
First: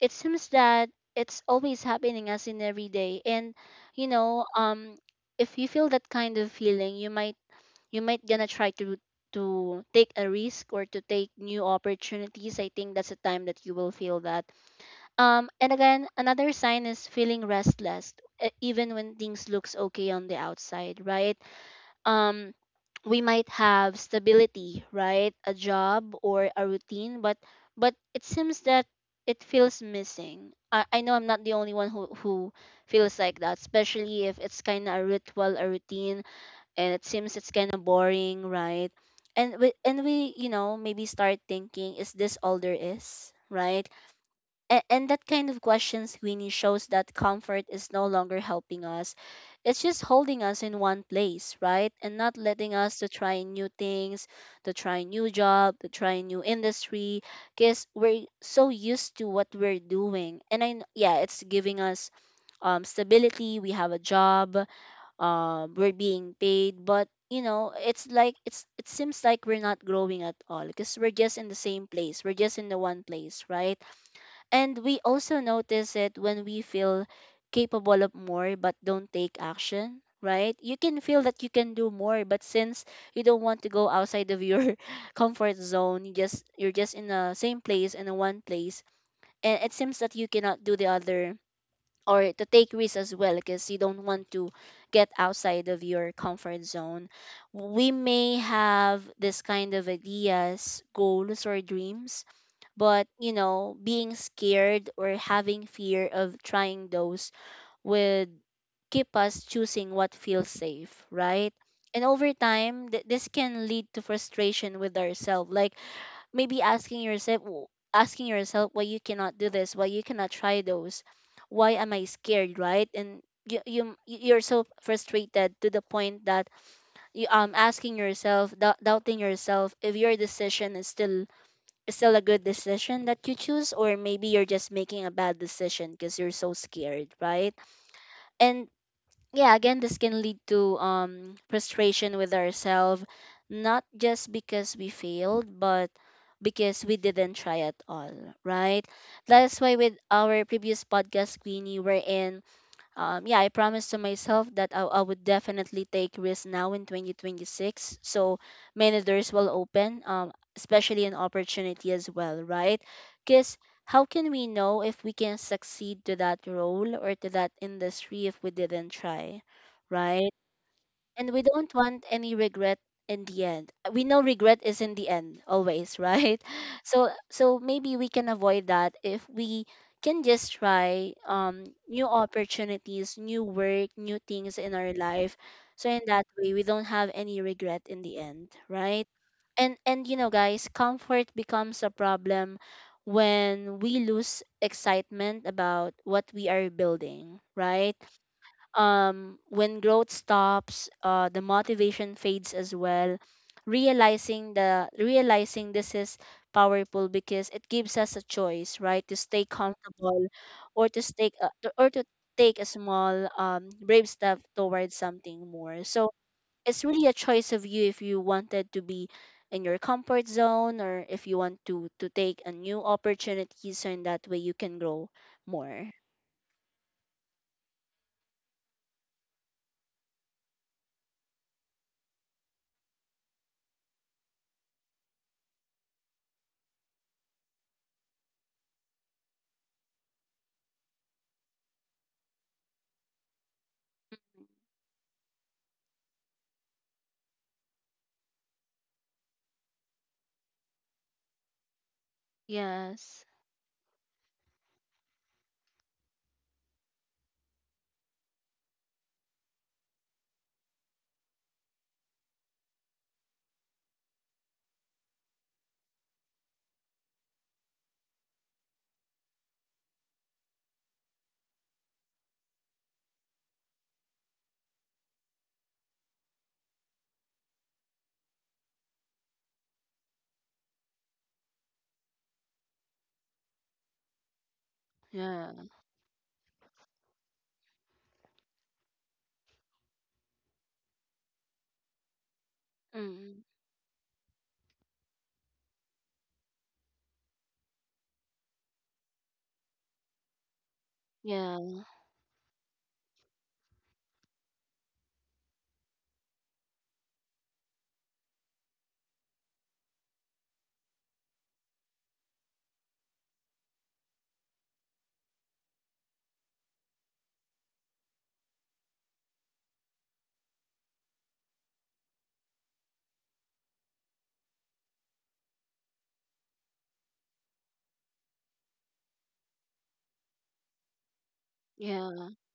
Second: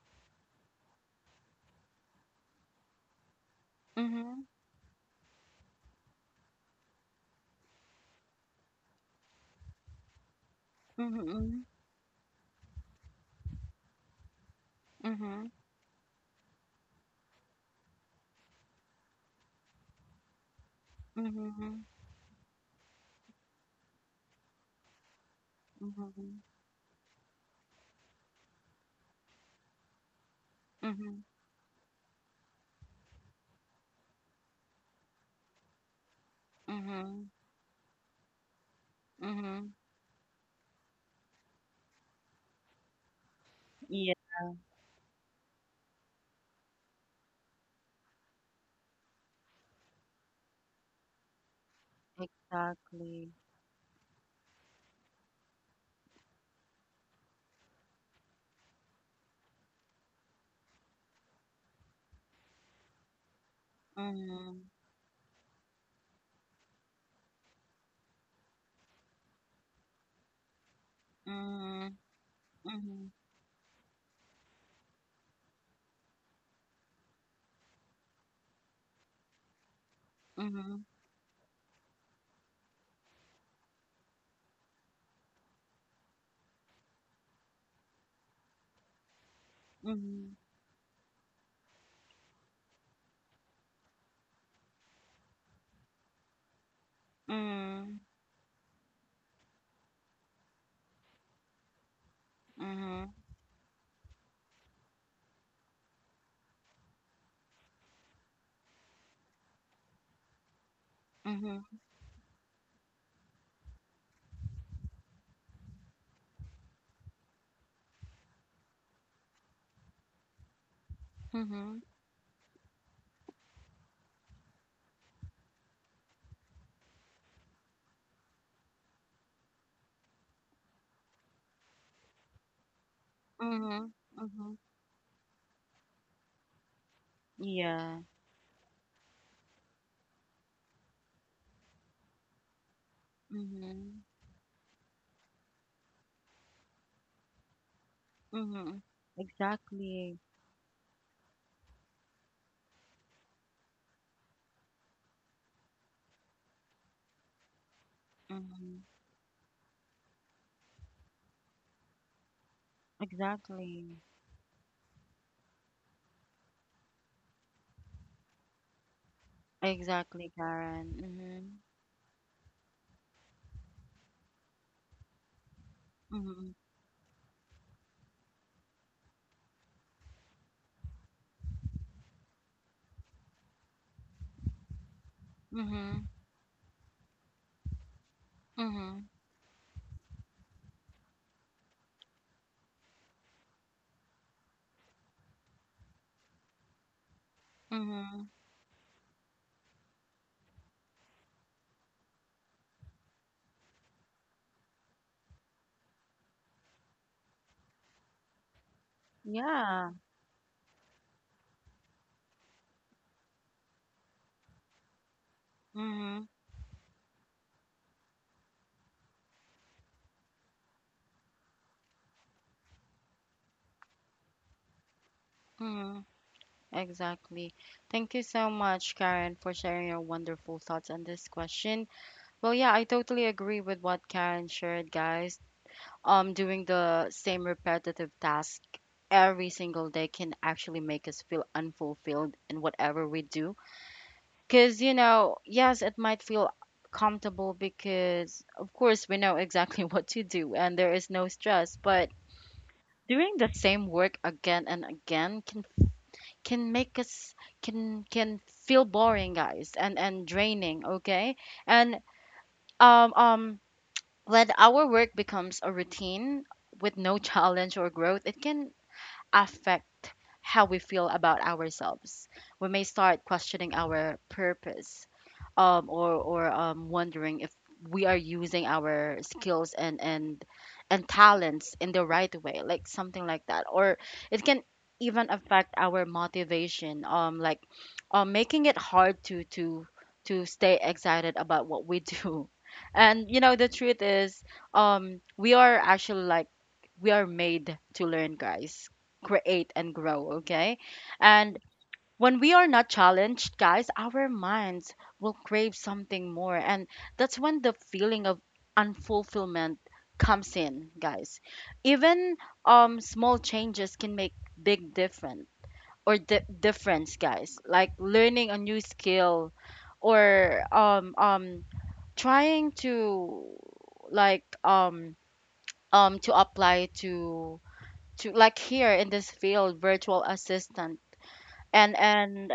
[SPEAKER 2] it seems that it's always happening as in every day, and you know, um if you feel that kind of feeling, you might you might gonna try to to take a risk or to take new
[SPEAKER 1] Mm-hmm.
[SPEAKER 2] opportunities. I think that's the time that you will feel that.
[SPEAKER 1] Mm-hmm.
[SPEAKER 2] Um and again, another sign is feeling restless e- even when things looks okay on the outside, right?
[SPEAKER 1] Mm-hmm. Mm-hmm.
[SPEAKER 2] Um, we might have stability, right? A job
[SPEAKER 1] Mm-hmm.
[SPEAKER 2] or a routine, but but it seems that it feels missing. i, I know
[SPEAKER 1] Mm-hmm.
[SPEAKER 2] I'm not the only one who who feels like that, especially if it's kind of a ritual, a routine, and it
[SPEAKER 1] Mm-hmm.
[SPEAKER 2] seems it's kind of boring, right? And
[SPEAKER 1] Mm-hmm.
[SPEAKER 2] we and we, you know, maybe start thinking, is this all there is, right?
[SPEAKER 1] Yeah,
[SPEAKER 2] and, and that kind of questions, Winnie, shows that comfort is no longer helping us. It's just holding us in one place, right? And not letting us to
[SPEAKER 1] exactly.
[SPEAKER 2] try new things, to try new job, to try new industry, because we're so used to what we're doing. And i kn- yeah, it's giving us, um, stability. We have a job,
[SPEAKER 1] Mm-hmm.
[SPEAKER 2] um, we're being paid, but you know, it's like, it's, it seems like we're not growing at all because we're just in the same
[SPEAKER 1] Mm-hmm.
[SPEAKER 2] place, we're just in the one
[SPEAKER 1] Mm-hmm.
[SPEAKER 2] place, right? And we also notice it when we feel capable of more but don't take action, right? You
[SPEAKER 1] Mm-hmm.
[SPEAKER 2] can feel that you can do more, but since you don't want to go outside of your <laughs> comfort zone, you just, you're just in the same place, in the one place, and it seems that you
[SPEAKER 1] Mm-hmm.
[SPEAKER 2] cannot do the other or to take risks as well because you don't want to get outside of your comfort zone. We may have this kind of ideas, goals or dreams,
[SPEAKER 1] Mm-hmm.
[SPEAKER 2] but
[SPEAKER 1] Mm-hmm.
[SPEAKER 2] you know, being scared or having fear of trying those would keep us choosing what feels safe, right?
[SPEAKER 1] Mm-hmm.
[SPEAKER 2] And over time, th- this can lead to frustration with ourselves, like maybe asking yourself w- asking yourself why you cannot do this, why you cannot try those, why
[SPEAKER 1] Mm-hmm.
[SPEAKER 2] am I scared, right? And you, you, you're so frustrated to the point that you, um asking yourself, dou- doubting yourself if your decision is still still a good decision that you choose,
[SPEAKER 1] Mm-hmm.
[SPEAKER 2] or maybe you're
[SPEAKER 1] Mm-hmm.
[SPEAKER 2] just making a bad decision because you're so scared, right?
[SPEAKER 1] Yeah.
[SPEAKER 2] And yeah, again, this can lead to um frustration with ourselves, not
[SPEAKER 1] Mm-hmm.
[SPEAKER 2] just because we failed but because we didn't try at all,
[SPEAKER 1] Mm-hmm.
[SPEAKER 2] right? That's why with
[SPEAKER 1] Exactly.
[SPEAKER 2] our previous podcast, Queenie, we're in, um, yeah, I promised to myself that I, I would definitely take risks now in twenty twenty-six. So
[SPEAKER 1] Mm-hmm.
[SPEAKER 2] many doors will open, um, especially an opportunity as well, right? Because
[SPEAKER 1] Exactly.
[SPEAKER 2] how can we know if we can succeed to that role or to that industry if we didn't try, right?
[SPEAKER 1] Exactly, Karen.
[SPEAKER 2] And we
[SPEAKER 1] Mm-hmm.
[SPEAKER 2] don't want any regret in the end. We know regret is in the end always, right?
[SPEAKER 1] Mm-hmm.
[SPEAKER 2] <laughs> So so maybe we can avoid that if we can just try um new opportunities, new work, new things in our life. So in
[SPEAKER 1] Mm-hmm.
[SPEAKER 2] that way we don't have any regret in the end, right?
[SPEAKER 1] Mm-hmm.
[SPEAKER 2] And and you know guys, comfort becomes a problem when we lose excitement about what we are building, right?
[SPEAKER 1] Mm-hmm.
[SPEAKER 2] Um, when growth stops, uh, the motivation fades as well. Realizing the realizing this is powerful because it gives us a choice, right, to stay
[SPEAKER 1] Yeah.
[SPEAKER 2] comfortable, or to take a, to- or to take a small um, brave step towards something more. So
[SPEAKER 1] Mm-hmm.
[SPEAKER 2] it's really a choice of you if you wanted to be in your comfort zone or if you want to to take a new opportunity, so in that way you can grow more.
[SPEAKER 1] Mm-hmm. Exactly. Thank you so much, Karen, for sharing your wonderful thoughts on this question. Well, yeah, I totally agree with what Karen shared, guys. Um, doing the same repetitive task every single day can actually make us feel unfulfilled in whatever we do. Because, you know, yes, it might feel comfortable because, of course, we know exactly <laughs> what to do and there is no stress, but
[SPEAKER 2] Yes.
[SPEAKER 1] doing the same work again and again can can make us can can feel boring, guys, and and draining, okay? And um um when our work becomes a routine with no <laughs> challenge or growth, it can affect how we feel about ourselves. We may start questioning our purpose, um, or, or um, wondering if we are using our skills and, and, and talents in the right way, like something like that. Or it can even
[SPEAKER 2] Yeah.
[SPEAKER 1] affect our motivation, um, like um, making it hard to, to, to stay excited about what we do. <laughs> And you
[SPEAKER 2] Mm.
[SPEAKER 1] know the truth is, um, we are actually like we are made to learn, guys, create and grow, okay?
[SPEAKER 2] Yeah.
[SPEAKER 1] And when we are not challenged, guys, our minds will crave something more. And that's when the feeling of unfulfillment comes in, guys. Even um, small changes can make big difference or di- difference, guys. Like learning a new skill or um, um, trying to like um, um, to apply to to like here in this field virtual assistant and
[SPEAKER 2] Yeah.
[SPEAKER 1] and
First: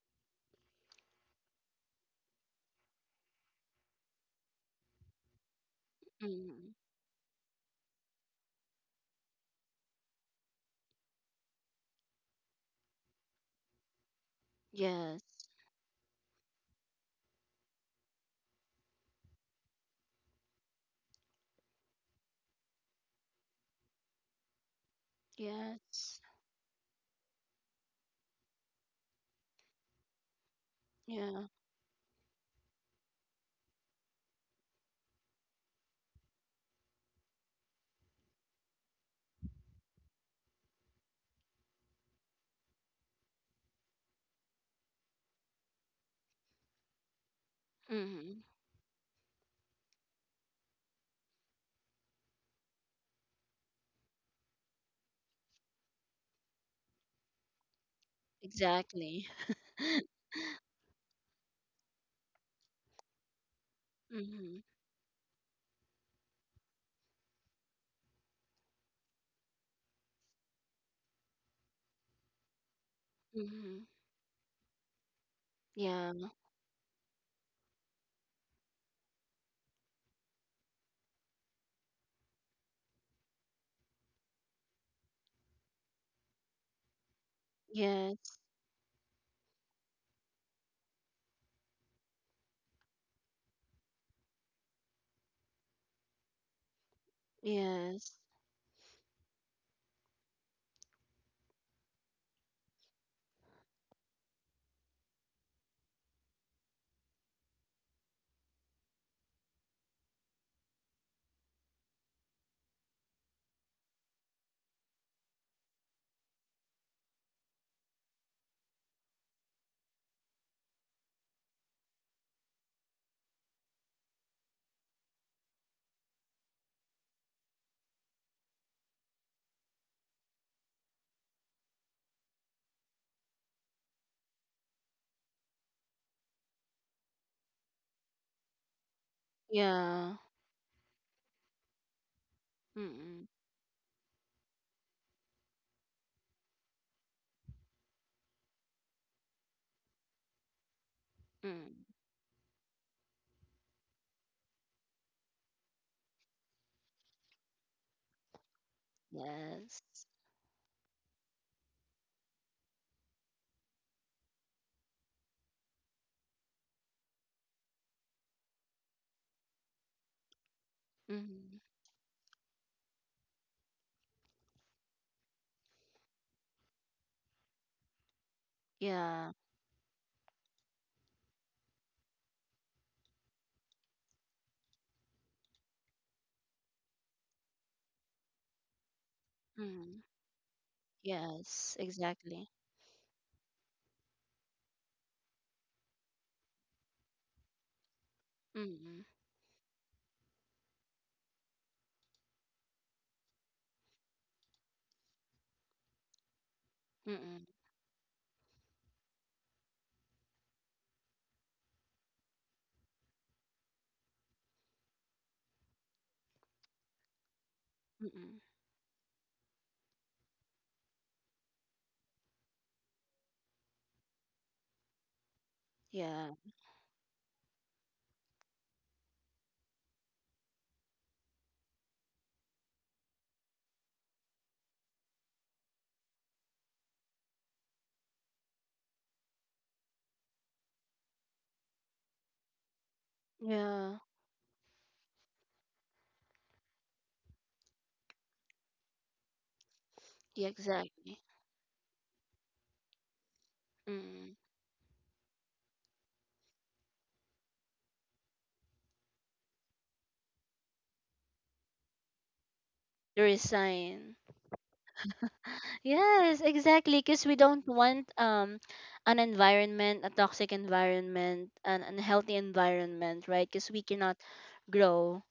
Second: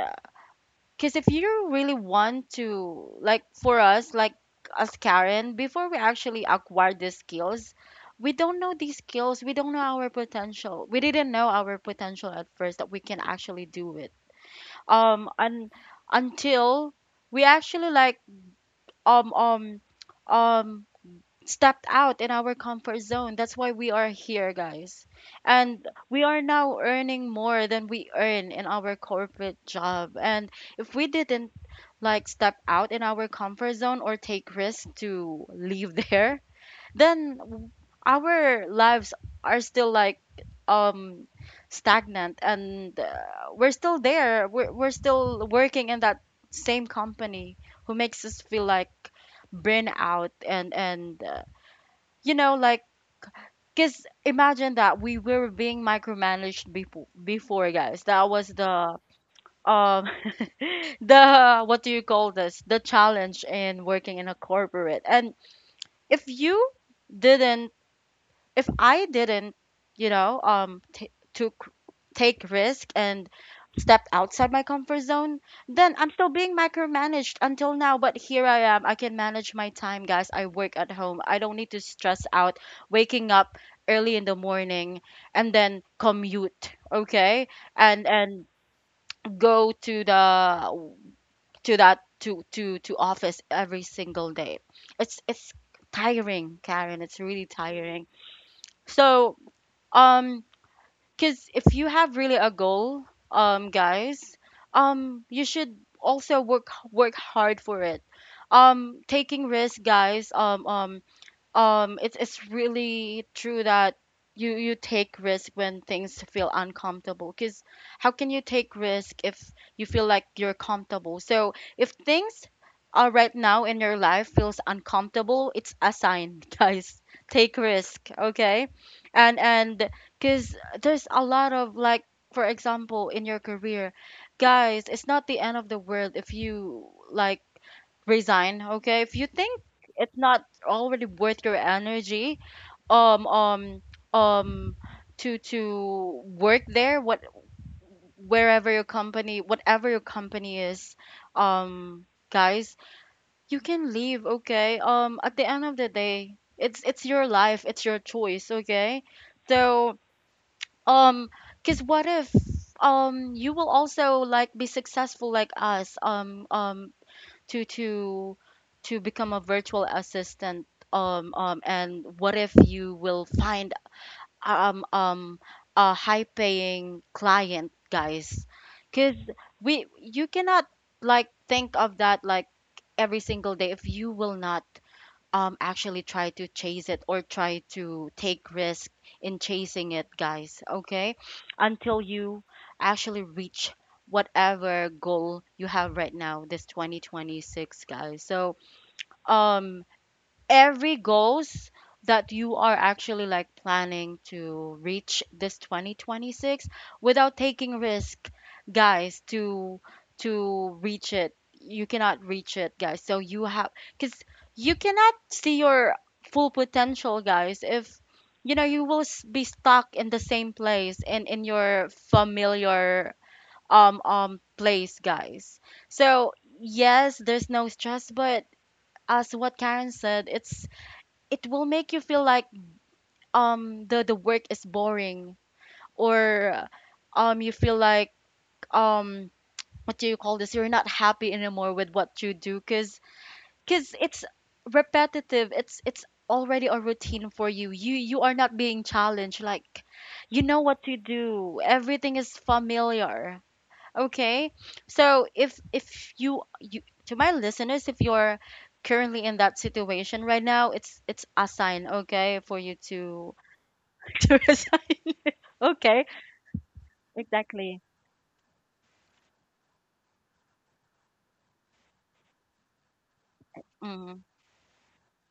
[SPEAKER 1] because if you really want to, like for us, like as Karen, before we actually
[SPEAKER 2] Mm.
[SPEAKER 1] acquire these skills we don't know these skills, we don't know our potential, we didn't know our potential at first that we can actually do it.
[SPEAKER 2] Yes.
[SPEAKER 1] Um and until we actually like um um um stepped out in our comfort zone. That's why we are here, guys. And
[SPEAKER 2] Yes.
[SPEAKER 1] we are now earning more than we earn in our corporate job. And if we
[SPEAKER 2] Yeah.
[SPEAKER 1] didn't like step out in our comfort zone or take risks to leave <laughs> there, then w- our lives are still like um stagnant and uh, we're still there. We're, we're still working in that same company who makes us
[SPEAKER 2] Mm.
[SPEAKER 1] feel like burnout and and uh, you know like, because imagine that we were being micromanaged before before, guys. That was the
[SPEAKER 2] Exactly.
[SPEAKER 1] um
[SPEAKER 2] <laughs>
[SPEAKER 1] <laughs> the what do you call this, the challenge in working in a
[SPEAKER 2] Mm.
[SPEAKER 1] corporate. And if you didn't, if I didn't, you know, um, t- took, take risk and
[SPEAKER 2] Mm.
[SPEAKER 1] stepped outside my comfort zone, then I'm
[SPEAKER 2] Yeah.
[SPEAKER 1] still being micromanaged until now. But here I am. I can manage my time, guys. I work at home. I don't need to stress out waking up early in the morning and then commute. Okay, and
[SPEAKER 2] Yes.
[SPEAKER 1] and go to the, to that, to to to office every single day. It's it's tiring, Karen. It's really tiring.
[SPEAKER 2] Yes.
[SPEAKER 1] So um, because if you have really a goal, um, guys, um, you should also work work hard for it. Um, taking risk, guys. Um, um, um it's it's really true that you you take risk when things feel uncomfortable, because how can you take risk if you feel like you're comfortable? So if things are right now in your life feels uncomfortable, it's a sign <laughs> guys, take risk, okay? And and because there's a lot of like, for example, in your career, guys, it's not the end of the world if you like resign, okay, if you think it's
[SPEAKER 2] Yeah.
[SPEAKER 1] not already worth your energy um
[SPEAKER 2] Mm.
[SPEAKER 1] um um to to work there. What, wherever your company, whatever your company is,
[SPEAKER 2] Mm.
[SPEAKER 1] um guys, you can leave, okay. Um at the end of the day, it's it's your life, it's your choice, okay?
[SPEAKER 2] Yes.
[SPEAKER 1] So um because what if um you will also like be successful like us, um um to to to become a virtual assistant, um
[SPEAKER 2] Mm.
[SPEAKER 1] um and what if you will find um um a high paying client, guys? Cuz
[SPEAKER 2] Yeah.
[SPEAKER 1] we, you cannot like think of that like every single day if you will not um actually try to chase it or try to take risk in chasing
[SPEAKER 2] Mm.
[SPEAKER 1] it, guys, okay,
[SPEAKER 2] Yes.
[SPEAKER 1] until you
[SPEAKER 2] Exactly.
[SPEAKER 1] actually reach whatever goal you have right now this twenty twenty-six, guys. So
[SPEAKER 2] Mm.
[SPEAKER 1] um every goals that you are actually like planning to reach this twenty twenty-six without
[SPEAKER 2] Mm.
[SPEAKER 1] taking risk, guys, to to reach it, you cannot reach it, guys. So you have, cuz you cannot see your full potential, guys, if
[SPEAKER 2] Mm.
[SPEAKER 1] you know you will s- be stuck in the same place and in your familiar um um place, guys. So
[SPEAKER 2] Yeah.
[SPEAKER 1] yes, there's no stress, but as what Karen said, it's it will make you feel like um the the work is boring or um you feel like um what do you call this, you're not happy anymore with what you do. cuz
[SPEAKER 2] Yeah.
[SPEAKER 1] cuz it's repetitive, it's it's already a routine for you. You you are not being challenged, like you
[SPEAKER 2] Yeah.
[SPEAKER 1] know what to
[SPEAKER 2] Exactly.
[SPEAKER 1] do, everything is familiar,
[SPEAKER 2] Mm.
[SPEAKER 1] okay? So if if you, you, to my listeners, if you're currently in that situation right now, it's it's a sign, okay, for you
[SPEAKER 2] The
[SPEAKER 1] to
[SPEAKER 2] resign.
[SPEAKER 1] <laughs> to resign. <laughs> Okay,
[SPEAKER 2] Yes, exactly. Because we don't
[SPEAKER 1] exactly.
[SPEAKER 2] want um an environment, a toxic environment, an unhealthy environment, right? Because we
[SPEAKER 1] Mm-hmm.
[SPEAKER 2] cannot grow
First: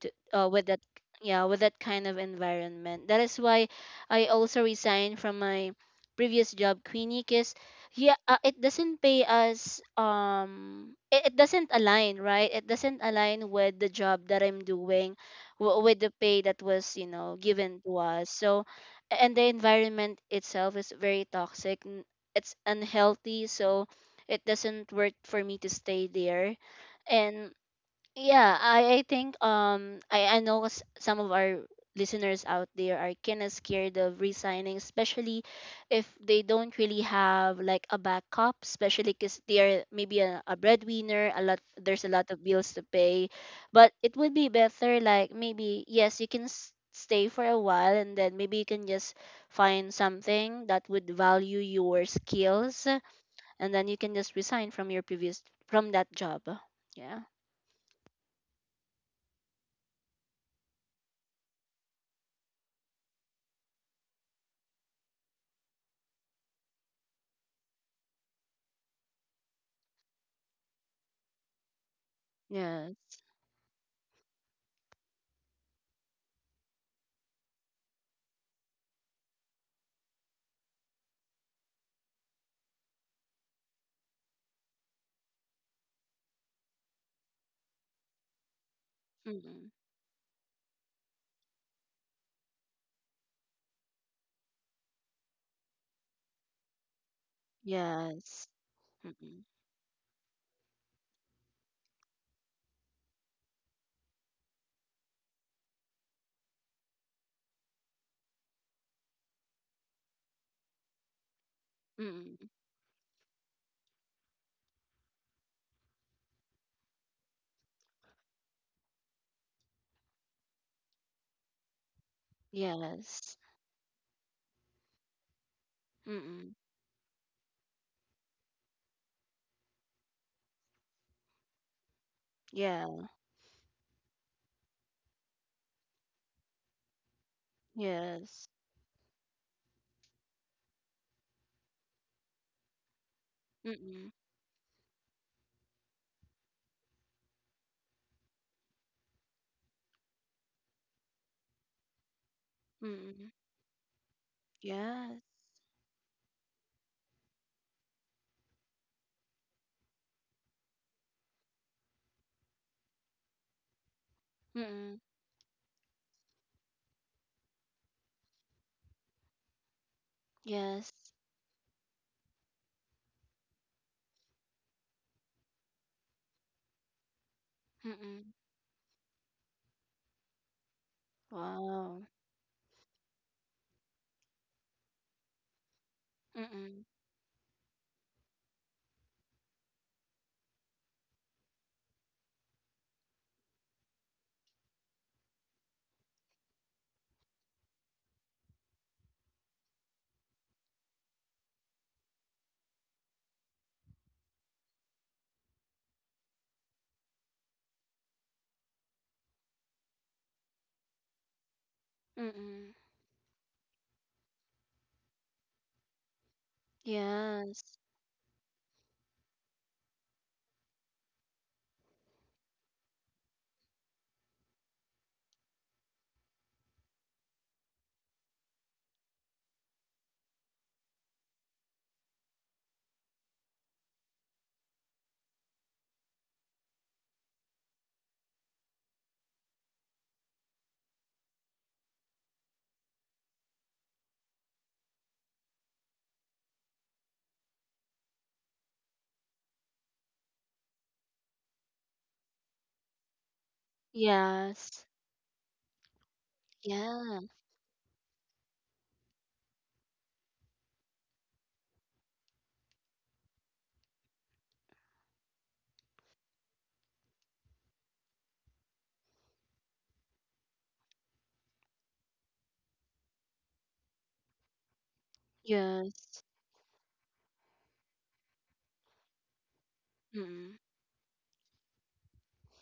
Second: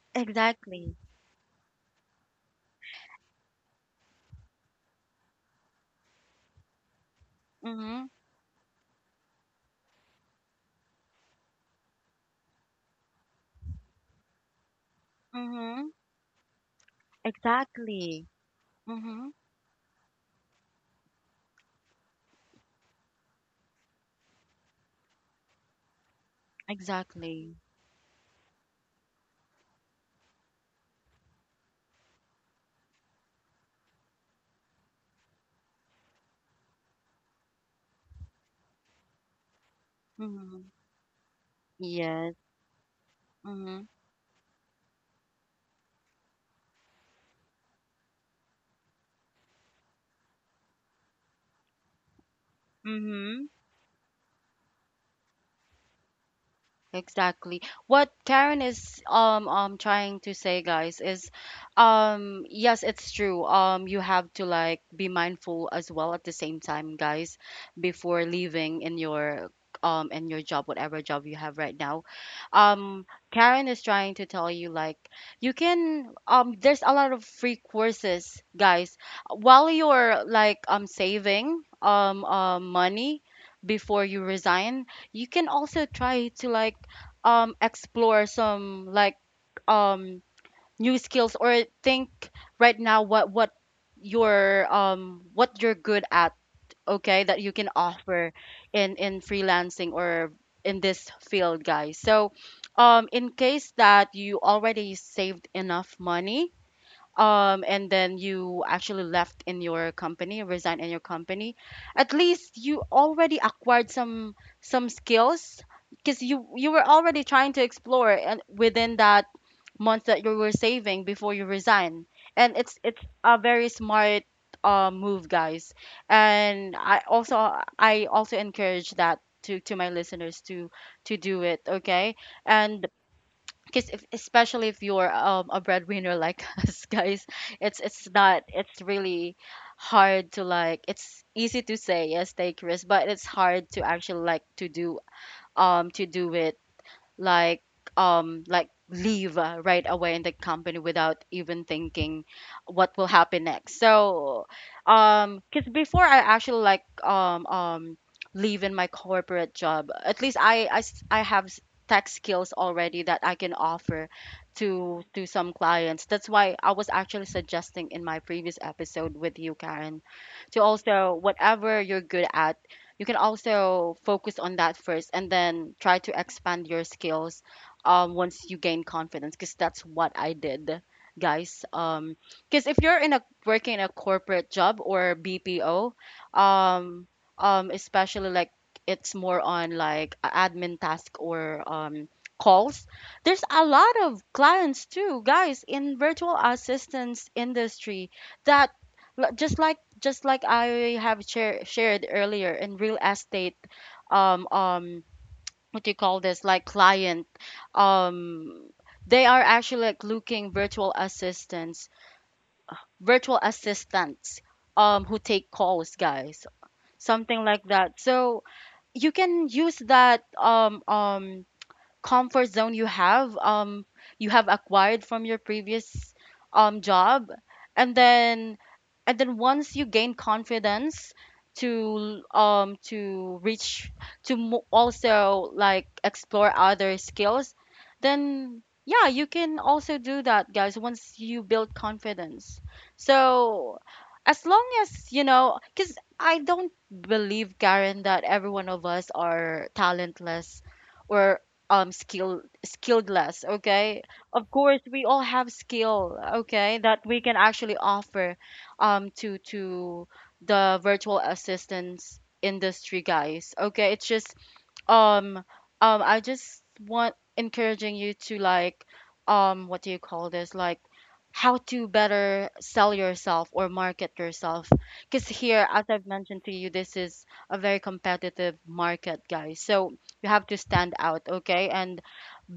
[SPEAKER 2] to, uh, with that,
[SPEAKER 1] Exactly.
[SPEAKER 2] yeah, with that kind of environment. That is why I also resigned from my previous job, Queenie, because
[SPEAKER 1] Mm-hmm.
[SPEAKER 2] yeah, uh, it doesn't pay us, um it, it doesn't align, right? It doesn't align with the job that I'm doing, w-
[SPEAKER 1] Mm-hmm.
[SPEAKER 2] with the pay that was, you know, given to us.
[SPEAKER 1] Exactly.
[SPEAKER 2] So a-
[SPEAKER 1] Mm-hmm.
[SPEAKER 2] and the environment itself is very toxic, n- it's unhealthy, so it doesn't work for me to stay there.
[SPEAKER 1] Exactly.
[SPEAKER 2] Yeah, I, I think um I, I know s- some of our listeners out there are kind of scared of resigning, especially if they don't really have like a backup, especially because they are maybe a, a
[SPEAKER 1] Mm-hmm.
[SPEAKER 2] breadwinner, a lot there's a lot
[SPEAKER 1] Yes.
[SPEAKER 2] of bills to pay.
[SPEAKER 1] Mm-hmm.
[SPEAKER 2] But it would be better, like maybe yes, you can s- stay for a while and then maybe you can just find something that would value your skills,
[SPEAKER 1] Mm-hmm.
[SPEAKER 2] and then you can just resign from your previous from that job. Yeah.
[SPEAKER 1] Exactly. What Karen is um um trying to say, guys, is um yes, it's true. Um you have to like be mindful as well at the same time, guys, before leaving in your, um in your job, whatever job you have right now.
[SPEAKER 2] Yeah.
[SPEAKER 1] Um Karen is trying to tell you like you can, um there's a lot of free courses, guys. While you're like um saving um uh money before you resign, you can also try to like um explore some like
[SPEAKER 2] Mm-mm.
[SPEAKER 1] um new skills or think right now what what your um what you're good at, okay, that you can offer
[SPEAKER 2] Yes.
[SPEAKER 1] in in
[SPEAKER 2] Mm-mm.
[SPEAKER 1] freelancing or in this field, guys. So um in case that you already saved enough money um and then you actually left in your company, resigned in your company, at
[SPEAKER 2] Mm-mm.
[SPEAKER 1] least you already acquired some some skills because you you were already trying to explore. And within that month that you were saving before you resign, and it's it's
[SPEAKER 2] Yes.
[SPEAKER 1] a very smart uh, move, guys.
[SPEAKER 2] Mm-mm.
[SPEAKER 1] And i also i also encourage that, to to my listeners, to to do it, okay. And
[SPEAKER 2] Yeah.
[SPEAKER 1] because if, especially if you're um, a breadwinner like <laughs> us, guys, it's it's not,
[SPEAKER 2] Yes.
[SPEAKER 1] it's really hard to like, it's easy to say yes, take risk, but it's hard to
[SPEAKER 2] Mm-mm.
[SPEAKER 1] actually like to do, um to do it like, um like leave uh, right away in the company without even thinking what will
[SPEAKER 2] Mm-mm.
[SPEAKER 1] happen next. So
[SPEAKER 2] Yes.
[SPEAKER 1] um because before I actually like um um leave in my corporate job, at least i i, s- I have s- tech skills already that I can offer
[SPEAKER 2] Mm-mm.
[SPEAKER 1] to to some clients. That's why I was actually suggesting in my previous episode with you, Karen, to
[SPEAKER 2] Yes.
[SPEAKER 1] also, whatever you're good at, you can also focus on that first and then try to expand your skills, um,
[SPEAKER 2] Mm-mm.
[SPEAKER 1] once you gain confidence, because that's what I did, guys.
[SPEAKER 2] Wow.
[SPEAKER 1] Um because if you're in a, working in a corporate job or B P O,
[SPEAKER 2] Mm-mm.
[SPEAKER 1] um um especially like it's more on like a admin task or um calls, there's a lot of clients too, guys, in virtual assistance industry that, Li- just like, just like I have share, shared earlier, in real estate um um what do you call this, like client, um they are actually like looking virtual assistants,
[SPEAKER 2] Mm-mm.
[SPEAKER 1] virtual assistants um who take calls, guys, something
[SPEAKER 2] Yes.
[SPEAKER 1] like that so you can use that um um comfort zone you have, um you have acquired from your previous um job, and then and then once you gain confidence to um to reach, to mo- also like explore other skills, then yeah, you can also do that, guys, once you build confidence. So as long as you know, because I don't believe, Karen, that every one of us are talentless or um skill skilledless, okay? Of course
[SPEAKER 2] Yes.
[SPEAKER 1] we all have skill, okay, that
[SPEAKER 2] Yeah.
[SPEAKER 1] we can actually offer um to to the virtual assistance industry, guys. Okay, it's just um um i just want encouraging you to like, um what do you call this, like how to better sell yourself or market yourself, because here, as I've
[SPEAKER 2] Yes.
[SPEAKER 1] mentioned to you, this is a very competitive market, guys. So you have
[SPEAKER 2] Mm-mm.
[SPEAKER 1] to stand out, okay, and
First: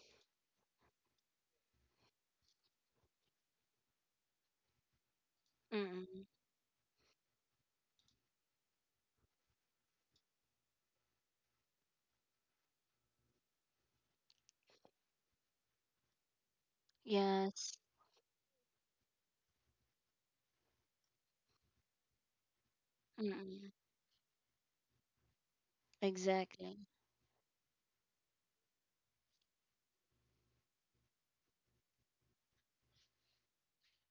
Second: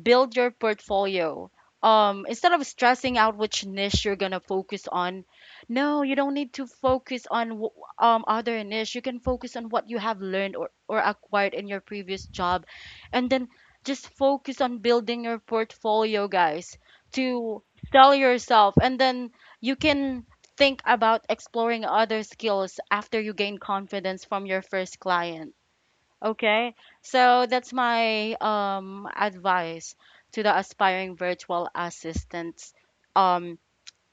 [SPEAKER 1] build your portfolio. Um, instead of stressing out which niche you're gonna focus on, no, you
[SPEAKER 2] Mm-mm.
[SPEAKER 1] don't need to focus on w- um other niche. You can focus on what you have learned or or acquired in your previous job, and then just focus on building your portfolio, guys, to
[SPEAKER 2] Yes.
[SPEAKER 1] sell yourself, and then you can think about exploring other skills after you gain
[SPEAKER 2] Mm-mm.
[SPEAKER 1] confidence from your first client. Okay,
[SPEAKER 2] Exactly.
[SPEAKER 1] so that's my um, advice to the aspiring virtual assistants um,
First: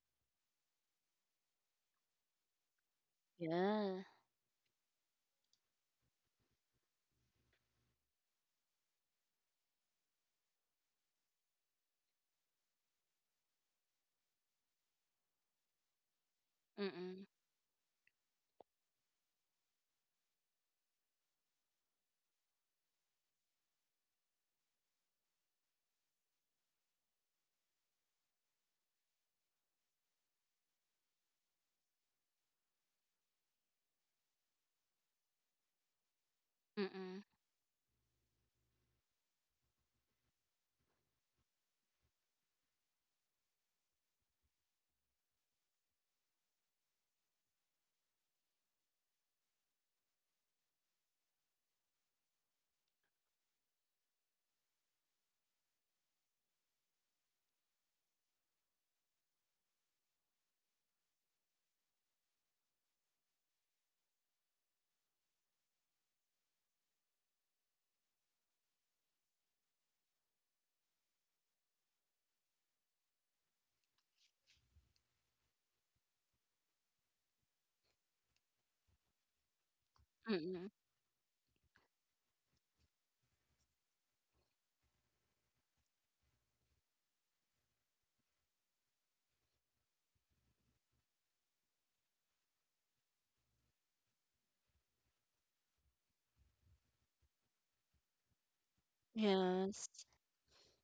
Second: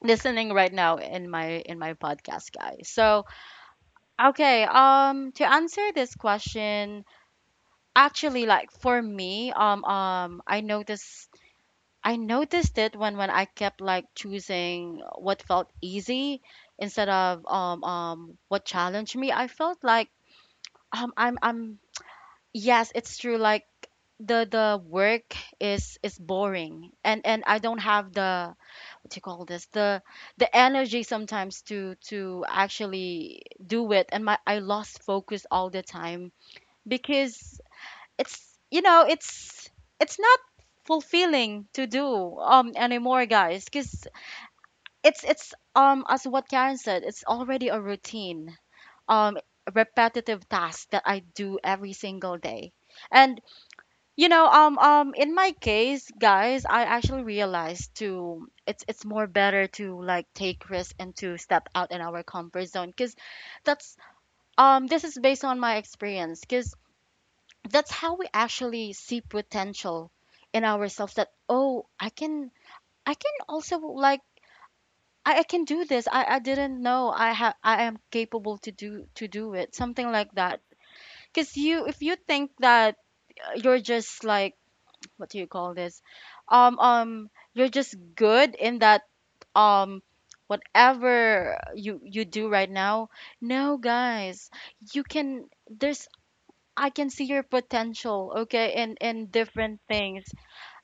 [SPEAKER 1] listening right now in my in my podcast, guys. So
[SPEAKER 2] Yeah.
[SPEAKER 1] okay, um, to answer this question, actually, like for me, um, um, I noticed I noticed it when when I kept like choosing what felt easy instead
[SPEAKER 2] Mm-mm.
[SPEAKER 1] of um, um, what challenged me. I felt like um, I'm I'm Yes, it's true. Like the the work is is boring, and and I don't have the, what do you call this, the the energy sometimes to to actually do it, and my I lost focus all the time
[SPEAKER 2] Mm-mm.
[SPEAKER 1] because it's, you know, it's it's not fulfilling to do um anymore, guys. Because it's it's um as what Karen said, it's already a routine, um repetitive task that I do every single day, and you know, um, um, in my case, guys, I actually realized to it's it's more better to like take risk and to step out in our comfort zone because that's um this is based on my experience, because that's how we actually see potential in ourselves, that oh, I can, I can also like, I, I can do this. I, I didn't know I have I am capable to do, to do it, something like that,
[SPEAKER 2] Mm-mm.
[SPEAKER 1] because you, if you think that uh, you're just like, what do you call this, um um you're just good in that um whatever you you do right now, no guys, you can, there's, I can see your potential, okay, in in different
[SPEAKER 2] Yes.
[SPEAKER 1] things.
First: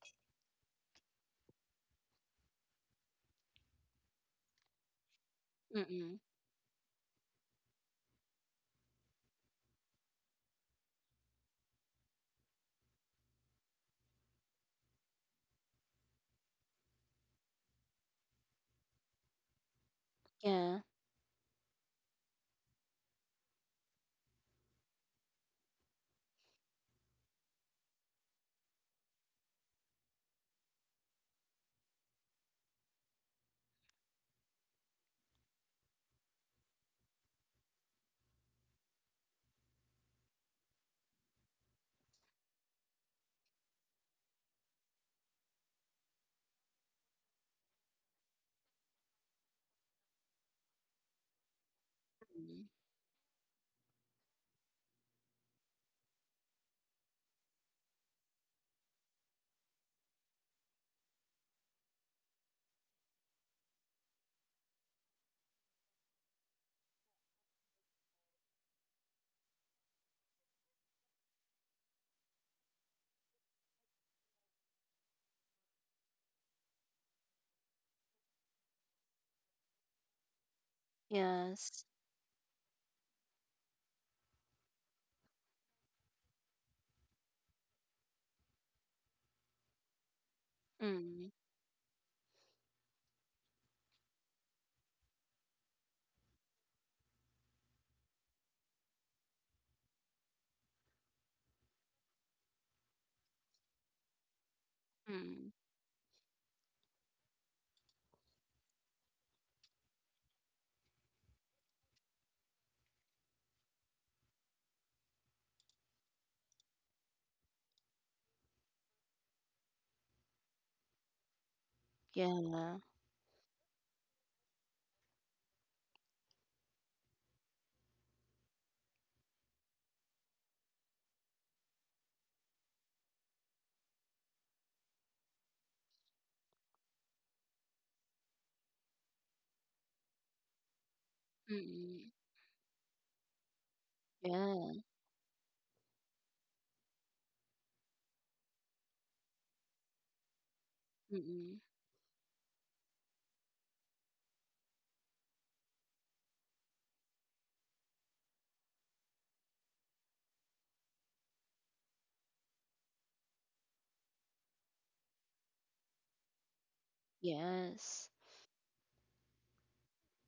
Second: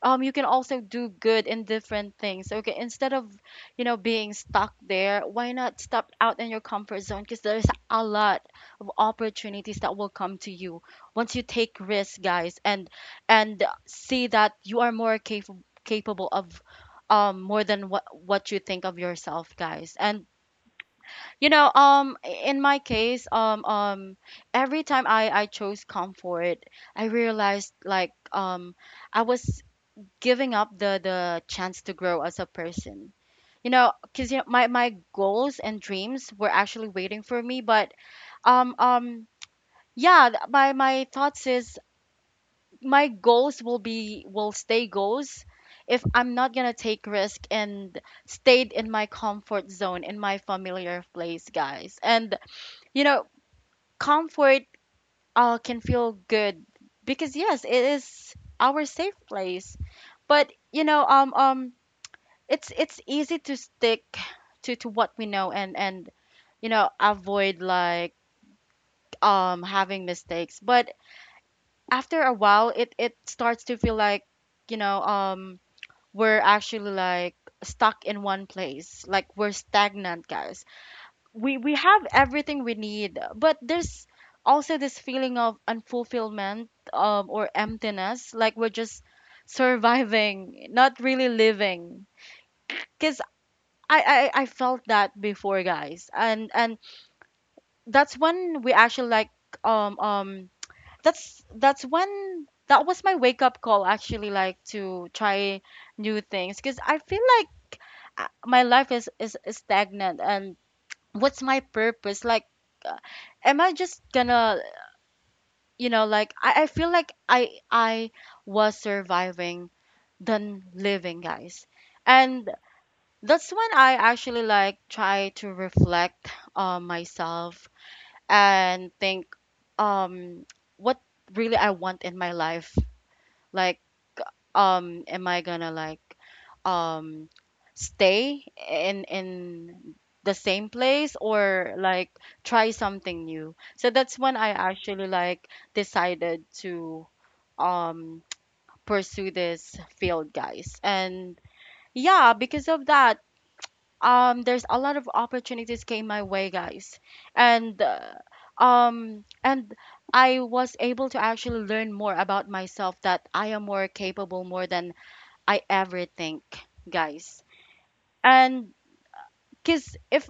[SPEAKER 1] um You can also do good in different things. So okay, instead of, you know, being stuck there, why not step
[SPEAKER 2] Mm-mm.
[SPEAKER 1] out in your comfort zone, because there's a lot of opportunities that will come to you once you take risks, guys, and and see that you are more capable capable of um more than what what you think of yourself, guys. And
[SPEAKER 2] Yeah.
[SPEAKER 1] you know um in my case, um um every time i i chose comfort, I realized like, um I was giving up the the chance to grow as a person, you know, because you know, my my goals and dreams were actually waiting for me. But um um yeah, th- my my thoughts is my goals will be, will stay goals if I'm not gonna take risk and stayed in my comfort zone, in my familiar place, guys. And
[SPEAKER 2] Mm-mm.
[SPEAKER 1] you know, comfort uh can feel good, because yes, it is our safe place. But you know, um um it's it's easy to stick to to what we know, and and you know, avoid like um having mistakes. But after a while, it it starts to feel like, you know, um we're actually like stuck in one place, like we're stagnant, guys. We we
[SPEAKER 2] Yes.
[SPEAKER 1] have everything we need, but there's also this feeling of unfulfillment um or emptiness, like we're just surviving, not really
[SPEAKER 2] Mm.
[SPEAKER 1] living. Because I, I I felt that before, guys, and and that's when we actually like um um that's that's when, that was my wake up call, actually, like to
[SPEAKER 2] Mm.
[SPEAKER 1] try new things, because I feel like uh, my life is, is is stagnant, and what's my purpose, like uh, am I just gonna, you know, like I, I feel like i i was surviving than living, guys, and
[SPEAKER 2] Yeah.
[SPEAKER 1] that's when I actually like try to reflect on myself and think um what really I want in my life. Like um am I gonna like um stay in in the same place, or like
[SPEAKER 2] Mm.
[SPEAKER 1] try something new. So that's when I
[SPEAKER 2] Yeah.
[SPEAKER 1] actually like decided to um pursue this field, guys, and
[SPEAKER 2] Mm.
[SPEAKER 1] yeah, because of that, um there's a lot of opportunities came my way, guys. And uh, um and I was able to actually learn more about myself, that I am more capable more than I ever think, guys.
[SPEAKER 2] Yes.
[SPEAKER 1] And because if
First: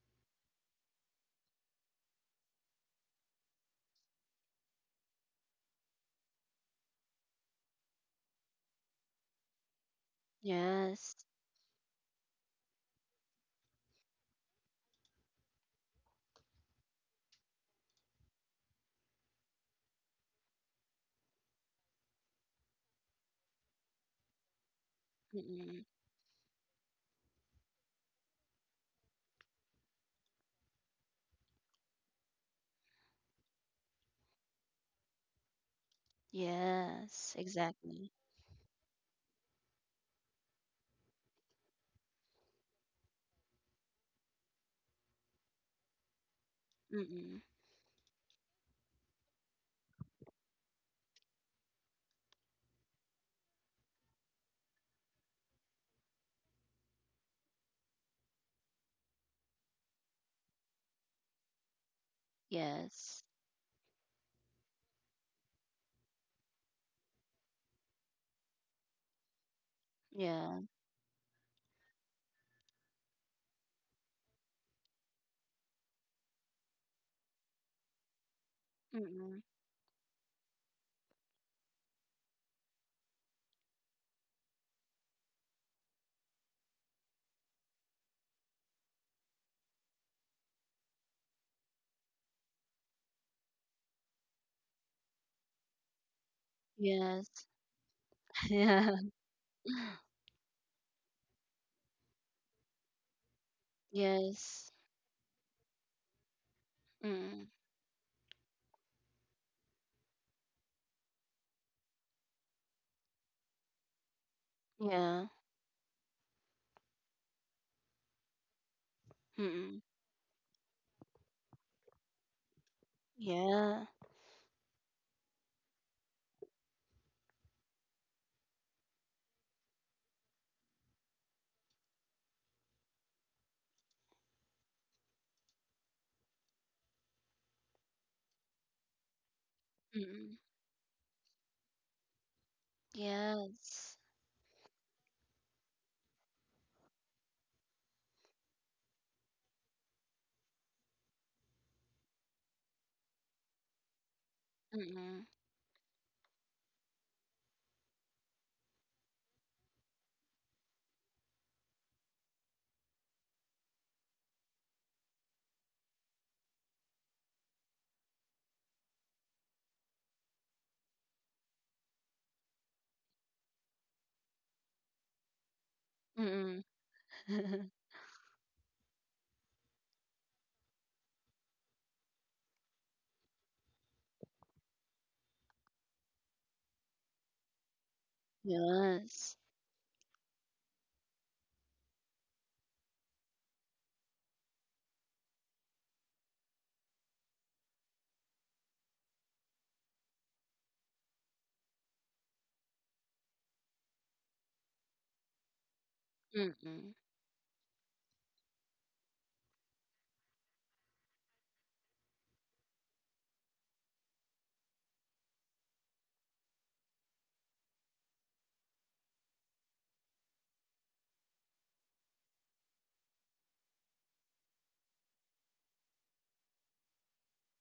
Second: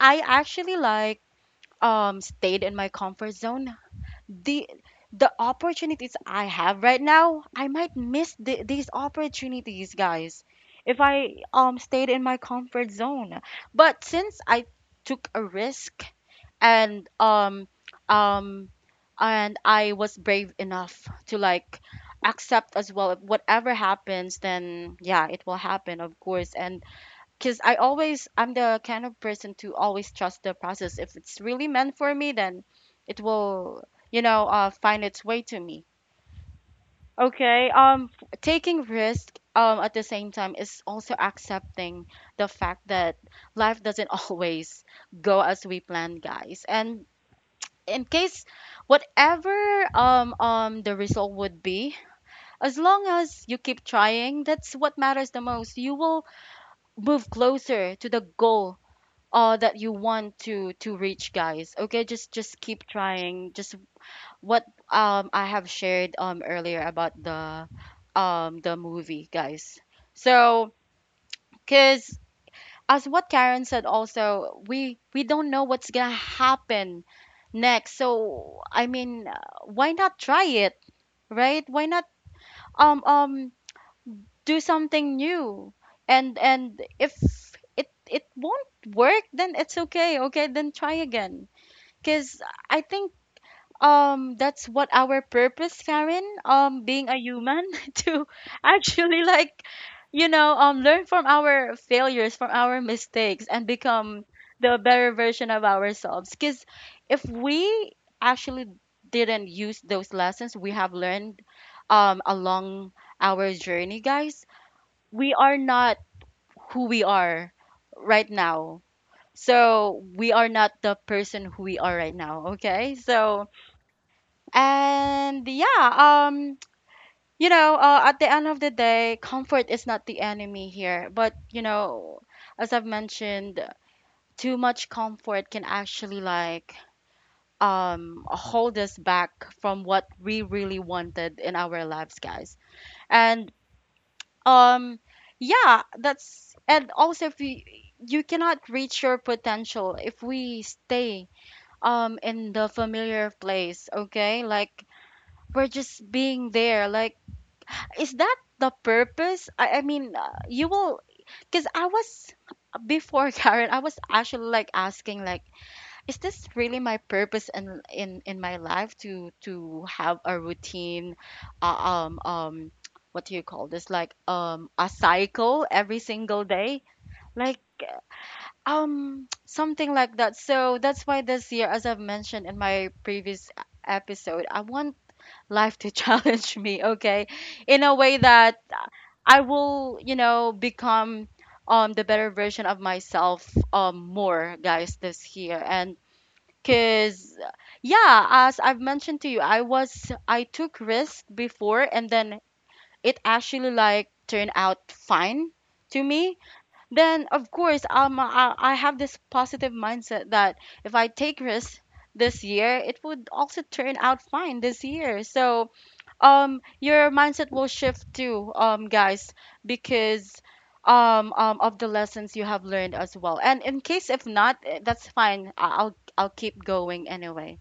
[SPEAKER 1] I actually like um stayed in my comfort zone, the the opportunities I have right now, I might miss the, these opportunities, guys, if
[SPEAKER 2] Yes.
[SPEAKER 1] I um stayed in my comfort zone. But since I took a risk and um um and I was brave enough to like accept as well, if whatever happens, then yeah, it will
[SPEAKER 2] Mm-mm.
[SPEAKER 1] happen, of course. And because I always I'm the kind of person to always trust the process. If it's really meant for me, then it will, you know, uh, find its way to me.
[SPEAKER 2] Yes.
[SPEAKER 1] Okay. Um,
[SPEAKER 2] Exactly.
[SPEAKER 1] f- taking risk um at the same time is also accepting the fact that life doesn't <laughs> always go as we plan, guys. And
[SPEAKER 2] Mm.
[SPEAKER 1] in case whatever um um the result would be, as long as you keep trying, that's what matters the most. You will move closer to the goal uh that you want to to reach, guys. Okay, just just keep
[SPEAKER 2] Yes.
[SPEAKER 1] trying, just what um I have shared um earlier about the um the movie, guys.
[SPEAKER 2] Yeah.
[SPEAKER 1] So because as what Karen said, also we we don't know what's gonna happen next. So I mean, uh,
[SPEAKER 2] Mm.
[SPEAKER 1] why not try it, right? Why not um um do something new? And and if it it won't work, then it's okay. Okay, then try again. Because I think um that's what our purpose, Karen, um being a
[SPEAKER 2] Yes.
[SPEAKER 1] human <laughs> to
[SPEAKER 2] <laughs> Yeah.
[SPEAKER 1] actually like, you know, um learn from our failures, from our mistakes, and become
[SPEAKER 2] Yes.
[SPEAKER 1] the better version of ourselves. Because if
[SPEAKER 2] Mm.
[SPEAKER 1] we actually didn't use those lessons we have learned um along our journey, guys,
[SPEAKER 2] Yeah.
[SPEAKER 1] we are not who we are right now.
[SPEAKER 2] Mm.
[SPEAKER 1] So we are not the person who we are right now, okay? So
[SPEAKER 2] Yeah.
[SPEAKER 1] and yeah, um you know, uh, at the end of the day, comfort is not the enemy here, but you know, as I've mentioned, too much comfort can actually like um hold us back from what
[SPEAKER 2] Mm.
[SPEAKER 1] we really wanted in our lives, guys. And
[SPEAKER 2] Yes.
[SPEAKER 1] um yeah, that's, and also if you, you cannot reach your potential if we stay um in the familiar place, okay? Like
[SPEAKER 2] Mm.
[SPEAKER 1] we're just being there, like is that the purpose? i, I mean, uh, you will, because I was before, <laughs> Karen, I was actually like asking like, is this really my purpose in in in my life, to to have a routine, uh, um um what do you call this, like um a cycle every single
[SPEAKER 2] Mm.
[SPEAKER 1] day, like
[SPEAKER 2] Mm. <laughs>
[SPEAKER 1] um, <tsk> something like that. So that's why this year, as I've mentioned in my previous e- episode, I want life to <laughs> challenge me, okay? In a way that
[SPEAKER 2] Yes.
[SPEAKER 1] I will, you know, become um the better version of myself um more, guys, this year. And cause uh, yeah, as I've mentioned to you, I was I took risk before, and then it actually like turned out fine to me.
[SPEAKER 2] Mm.
[SPEAKER 1] Then of course um I, I have this positive mindset that if I take risks this year, it would also turn out fine this year. So um your mindset will shift too, um guys, because um, um of the lessons you have learned as well. And in case if not, eh, that's fine. I- I'll I'll keep going anyway.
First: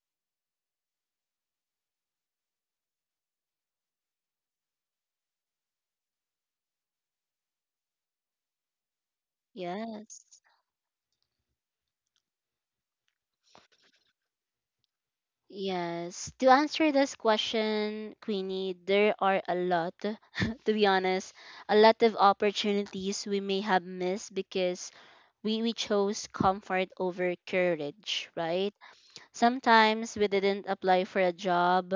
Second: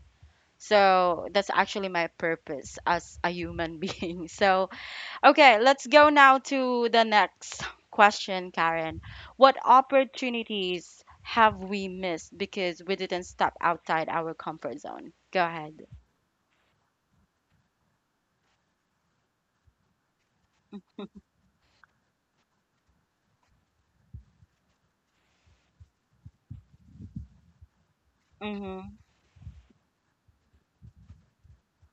[SPEAKER 1] So that's actually my purpose as a human <laughs> being. So okay, let's go now to the next question, Karen. What
[SPEAKER 2] Yes.
[SPEAKER 1] opportunities have we missed because we didn't step outside our comfort zone? Go ahead.
[SPEAKER 2] Yes. To answer this question, Queenie, there are a lot, <laughs> to be honest, a lot of opportunities we may have missed because we, we chose comfort over courage, right?
[SPEAKER 1] Mhm.
[SPEAKER 2] Sometimes we didn't apply for a job,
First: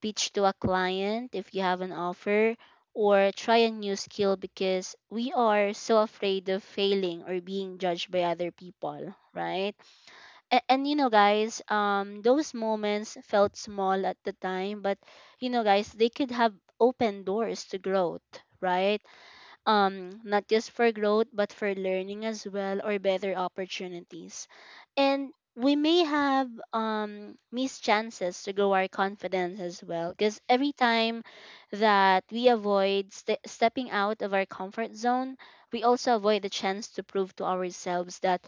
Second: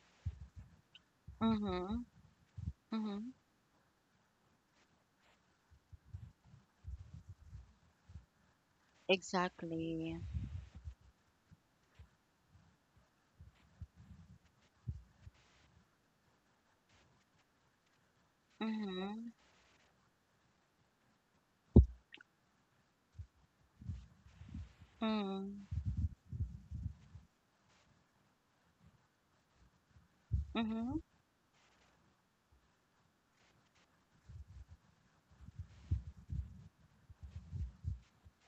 [SPEAKER 2] pitch to a client if you have an
[SPEAKER 1] Mhm.
[SPEAKER 2] offer, or
[SPEAKER 1] Mhm.
[SPEAKER 2] try a new skill because we are so afraid of failing or being judged by other people, right?
[SPEAKER 1] Exactly.
[SPEAKER 2] and, and you know guys um those moments felt small at the time, but you know guys, they could have opened doors to growth, right?
[SPEAKER 1] Mhm.
[SPEAKER 2] Um, not just for growth, but for learning as well, or better opportunities. And
[SPEAKER 1] Mhm.
[SPEAKER 2] we may have um, missed chances to grow our confidence as well, because every
[SPEAKER 1] Mhm.
[SPEAKER 2] time that we avoid ste- stepping out of our comfort zone, we also avoid the chance to prove to ourselves that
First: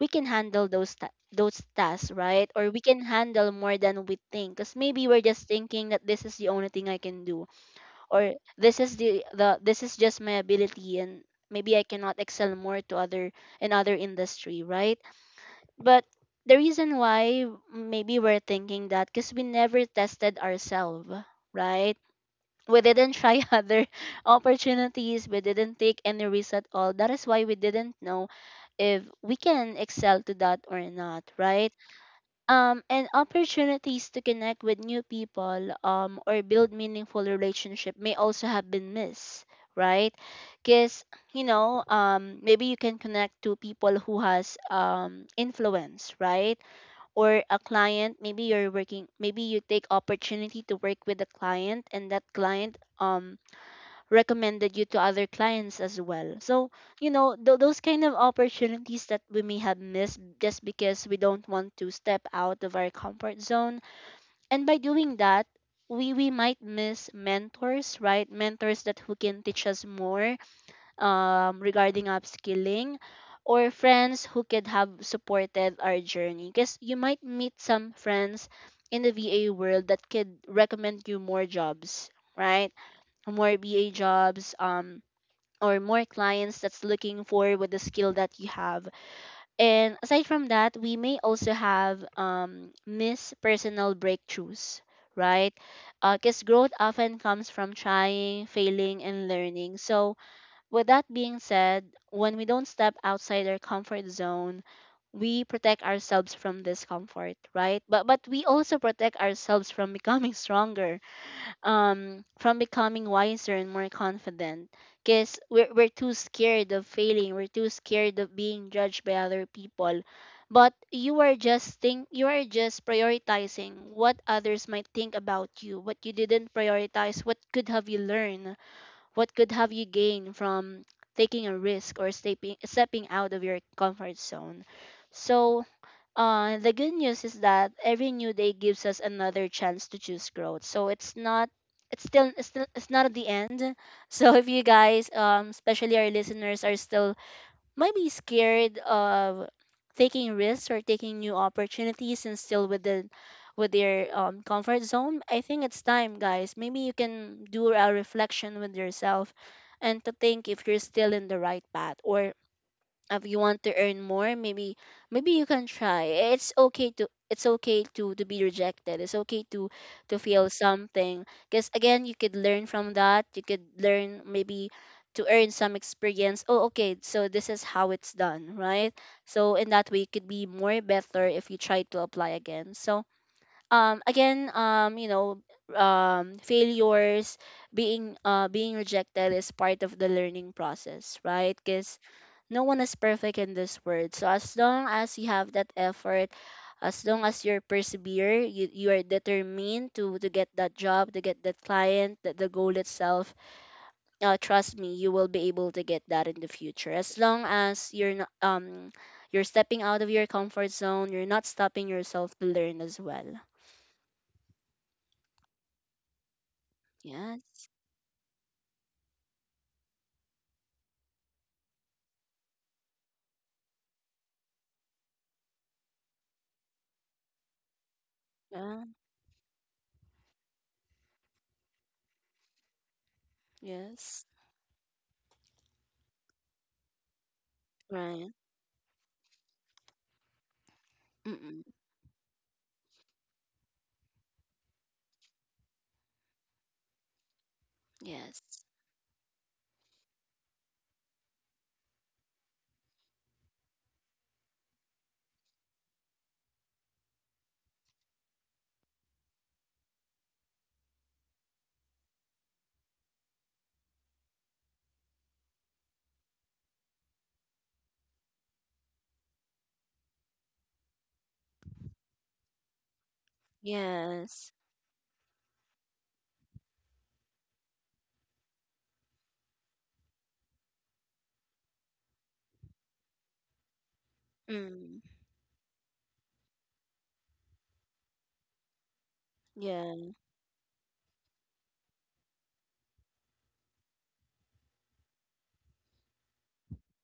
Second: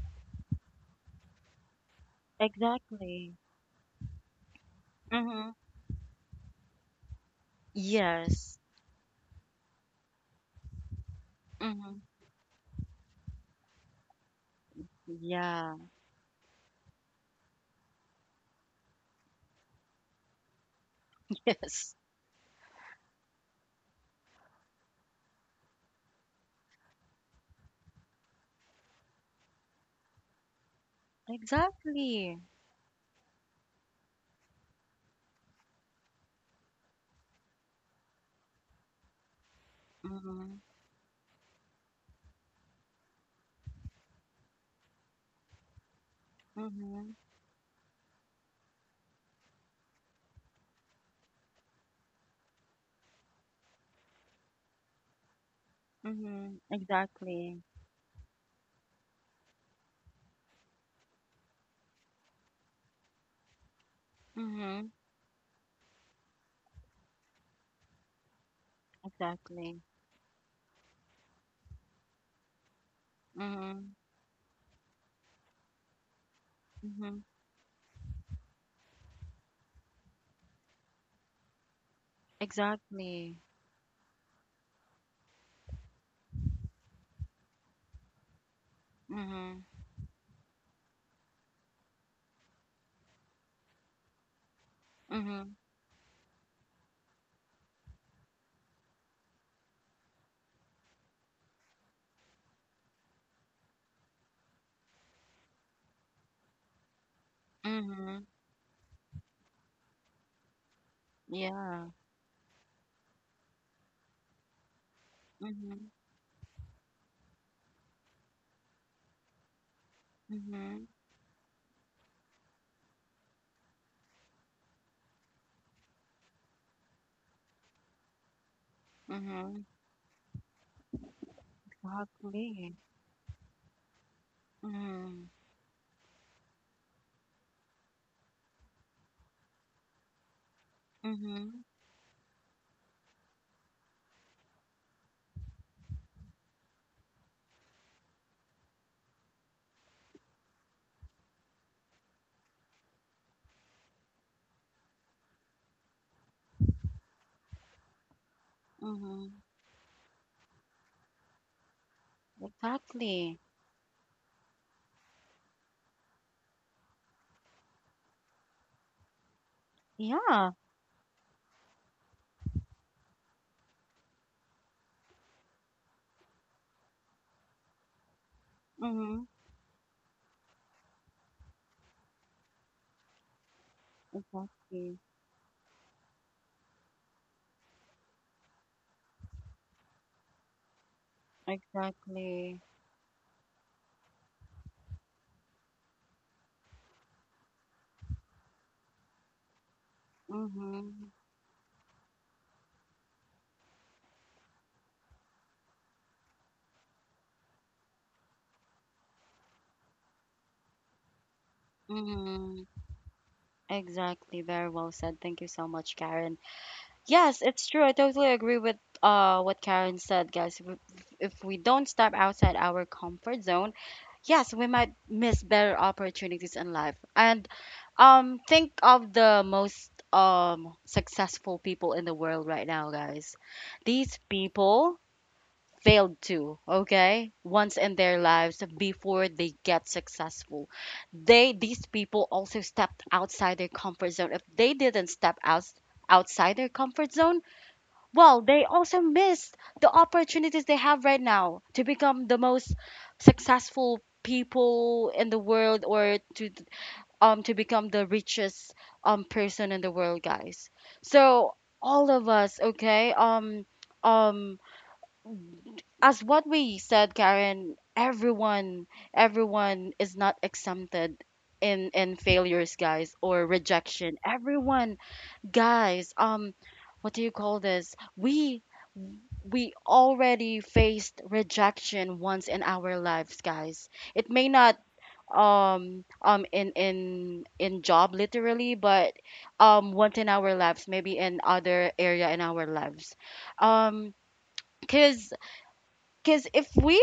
[SPEAKER 2] we can handle those ta- those tasks, right? Or we can
[SPEAKER 1] Exactly.
[SPEAKER 2] handle more than we think, because maybe we're just
[SPEAKER 1] Mhm.
[SPEAKER 2] thinking that this is the only thing I can do, or
[SPEAKER 1] Yes.
[SPEAKER 2] this is the, the this is just my ability, and maybe I
[SPEAKER 1] Mhm.
[SPEAKER 2] cannot excel more to other, in other industry, right?
[SPEAKER 1] Yeah.
[SPEAKER 2] But the reason why maybe we're thinking that, because we never tested ourselves,
[SPEAKER 1] <laughs> Yes.
[SPEAKER 2] right? We didn't try <laughs> other opportunities. We didn't take any risk at all. That is why we didn't know if we can excel to that or not, right?
[SPEAKER 1] Exactly.
[SPEAKER 2] Um, and opportunities to connect with new people um, or build meaningful relationship may also have been missed, right?
[SPEAKER 1] Mhm.
[SPEAKER 2] Because you know um, maybe you can connect to people who has um, influence, right?
[SPEAKER 1] Mhm.
[SPEAKER 2] Or a client, maybe you're working, maybe you take opportunity to work with a client, and that client um, recommended you to other clients as well.
[SPEAKER 1] Mhm.
[SPEAKER 2] So, you know, th-
[SPEAKER 1] Exactly.
[SPEAKER 2] those kind of opportunities that we may have missed just because we don't want to step out of our comfort zone. And by
[SPEAKER 1] Mhm.
[SPEAKER 2] doing that, we, we might miss mentors, right? Mentors that who can teach
[SPEAKER 1] Exactly.
[SPEAKER 2] us more um, regarding upskilling, or
[SPEAKER 1] Mhm.
[SPEAKER 2] friends who could have supported our journey. Because you
[SPEAKER 1] Mhm.
[SPEAKER 2] might meet some friends in the V A world that could recommend you more jobs, right?
[SPEAKER 1] Exactly.
[SPEAKER 2] More V A jobs, um, or more clients that's looking for with the skill that you have.
[SPEAKER 1] Mhm.
[SPEAKER 2] And aside from that, we may also have um, miss personal breakthroughs, right?
[SPEAKER 1] Mhm.
[SPEAKER 2] Because growth often comes from trying, failing, and learning. So, with that being said, when we don't step outside our comfort zone, we protect ourselves from discomfort, right? But
[SPEAKER 1] Mhm.
[SPEAKER 2] but we also protect ourselves from becoming <laughs> stronger,
[SPEAKER 1] Yeah.
[SPEAKER 2] um from becoming wiser and more confident, because we're, we're
[SPEAKER 1] Mhm.
[SPEAKER 2] too scared of failing, we're too scared of being judged by other people. But
[SPEAKER 1] Mhm.
[SPEAKER 2] you are just think, you are just prioritizing what others might think about you, what you didn't prioritize what could have you learned, what could
[SPEAKER 1] Mhm.
[SPEAKER 2] have you gained from taking a risk or stepping
[SPEAKER 1] Exactly.
[SPEAKER 2] stepping out of your comfort zone.
[SPEAKER 1] Mhm.
[SPEAKER 2] So uh, the good news is that every new day gives us another chance to choose growth. So it's not,
[SPEAKER 1] Mhm.
[SPEAKER 2] it's still, it's still, it's not at the end. <laughs> So if you guys, um, especially our listeners, are still maybe scared of taking risks or taking new opportunities and still within with their um, comfort zone, I think it's time, guys. Maybe you can do a reflection with yourself
[SPEAKER 1] Mhm.
[SPEAKER 2] and to think if you're still in the right path, or if you
[SPEAKER 1] Exactly.
[SPEAKER 2] want to earn more, maybe maybe you can try. It's okay to it's okay to to be rejected, it's okay to to feel
[SPEAKER 1] Yeah.
[SPEAKER 2] something, because again you could learn from that. You could learn, maybe, to earn some experience. Oh okay, so this is how it's done, right?
[SPEAKER 1] Mhm.
[SPEAKER 2] So in that way you could be more better if you try to apply again. So um again um
[SPEAKER 1] Exactly.
[SPEAKER 2] you know, um failures, being uh being rejected, is part of the learning process, right? Because
[SPEAKER 1] Exactly.
[SPEAKER 2] no one is perfect in this world. So as long as you have that effort, as long as you're persevere, you, you are determined to to get that
[SPEAKER 1] Mhm.
[SPEAKER 2] job, to get that client, that the goal itself, uh, trust me, you will be able to get that in the future, as long as you're not um you're stepping out of your comfort zone, you're not stopping yourself to
[SPEAKER 1] Mhm.
[SPEAKER 2] learn as well.
[SPEAKER 1] Exactly. Very well said. Thank you so much, Karen.
[SPEAKER 2] Yeah.
[SPEAKER 1] Yes, it's true. I totally agree with uh what Karen said, guys. If we if we don't step outside our comfort zone, yes, we might miss better opportunities in life. And um think
[SPEAKER 2] Yeah,
[SPEAKER 1] of the most um successful people in the world right now, guys. These
[SPEAKER 2] yes,
[SPEAKER 1] people failed too, okay? Once in their
[SPEAKER 2] right.
[SPEAKER 1] lives before they get successful. They
[SPEAKER 2] Mm-mm.
[SPEAKER 1] These people also stepped outside their comfort zone. If they didn't step out, outside their comfort zone,
[SPEAKER 2] Yes,
[SPEAKER 1] well, they also missed the opportunities they have right now to become the most successful people in the world, or to um to become the richest um person in the world, guys. So all of us, okay, um um as what we said, Karen, everyone everyone is not exempted in in failures, guys, or rejection.
[SPEAKER 2] yes.
[SPEAKER 1] Everyone, guys, um what do you call this, we we already faced rejection once in our lives, guys. It may not
[SPEAKER 2] Mm,
[SPEAKER 1] um um in in in job literally, but um
[SPEAKER 2] yeah.
[SPEAKER 1] once in our lives, maybe in other area in our lives, um cuz cuz if we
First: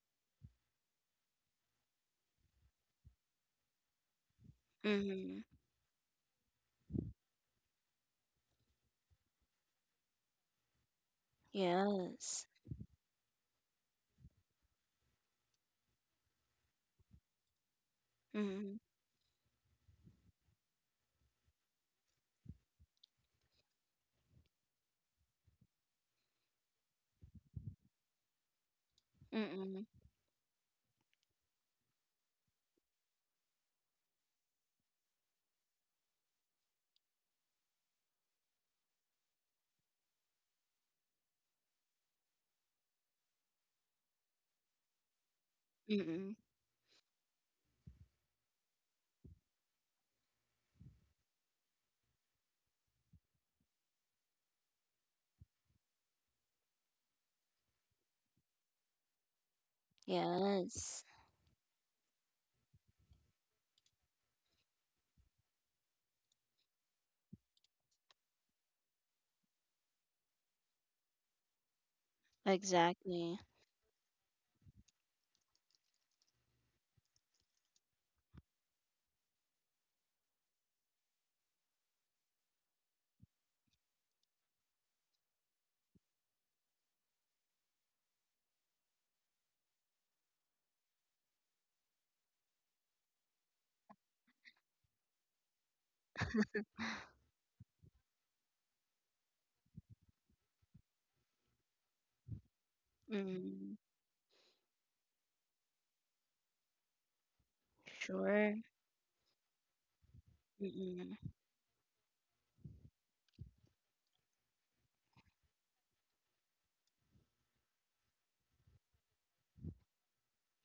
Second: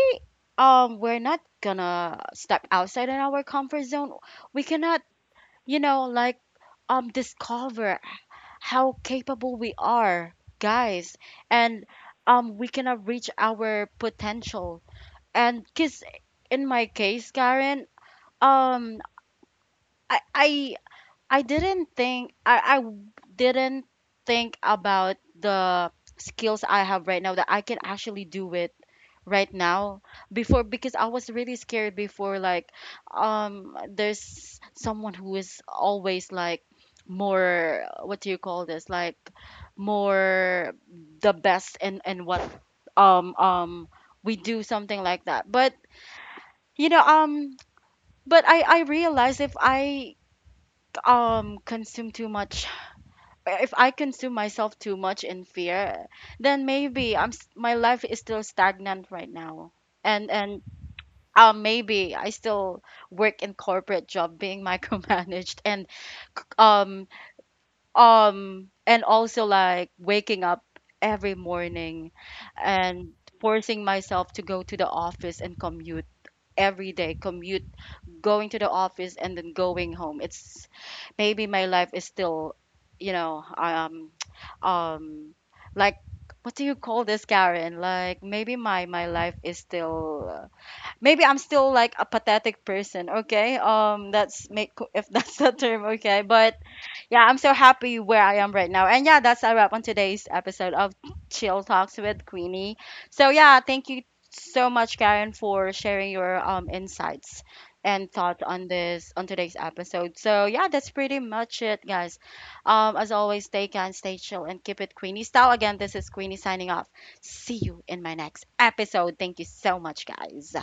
[SPEAKER 1] um we're not gonna step outside in our comfort zone, we cannot,
[SPEAKER 2] Mm-hmm.
[SPEAKER 1] you know, like um discover how capable we are, guys, and
[SPEAKER 2] Yes.
[SPEAKER 1] um, we cannot reach our potential. And because in my case, Karen,
[SPEAKER 2] Mm-hmm.
[SPEAKER 1] um, I, I I didn't think I, I w- didn't think about the skills I have right now that I can actually do it right
[SPEAKER 2] Mm-mm.
[SPEAKER 1] now before, because I was really scared before, like um there's someone who is always like more, what do you call this, like more the best, and and what um um we do, something like that. But
[SPEAKER 2] Mm-mm.
[SPEAKER 1] you know, um but I I realized if I um consume too much, if I consume myself too much in fear, then maybe I'm s- my life is still stagnant right now. And and
[SPEAKER 2] Yes.
[SPEAKER 1] uh, maybe I still work in corporate job being <laughs> micromanaged, and c- um um and also like waking up every morning and
[SPEAKER 2] Exactly.
[SPEAKER 1] forcing myself to go to the office and commute every day, commute going to the office and then going home. It's maybe my life is still, you know, um, <tsk> um, like what do you call this, Karen? Like maybe my my life is still, uh, maybe I'm still like a pathetic person. Okay, um, that's, make if <laughs> that's the term. Okay, but yeah, I'm so happy where I am right now. And yeah, that's a wrap on today's episode of Chill Talks with Queenie. So yeah,
[SPEAKER 2] Mm,
[SPEAKER 1] thank you so much, Karen, for sharing your um insights and thoughts
[SPEAKER 2] sure.
[SPEAKER 1] on this on today's episode. So yeah, that's
[SPEAKER 2] Mm-mm.
[SPEAKER 1] pretty much it, guys. Um, as always, stay kind, stay chill, and keep it Queenie style. Again, this is Queenie signing off. See you in my next episode. Thank you so much, guys.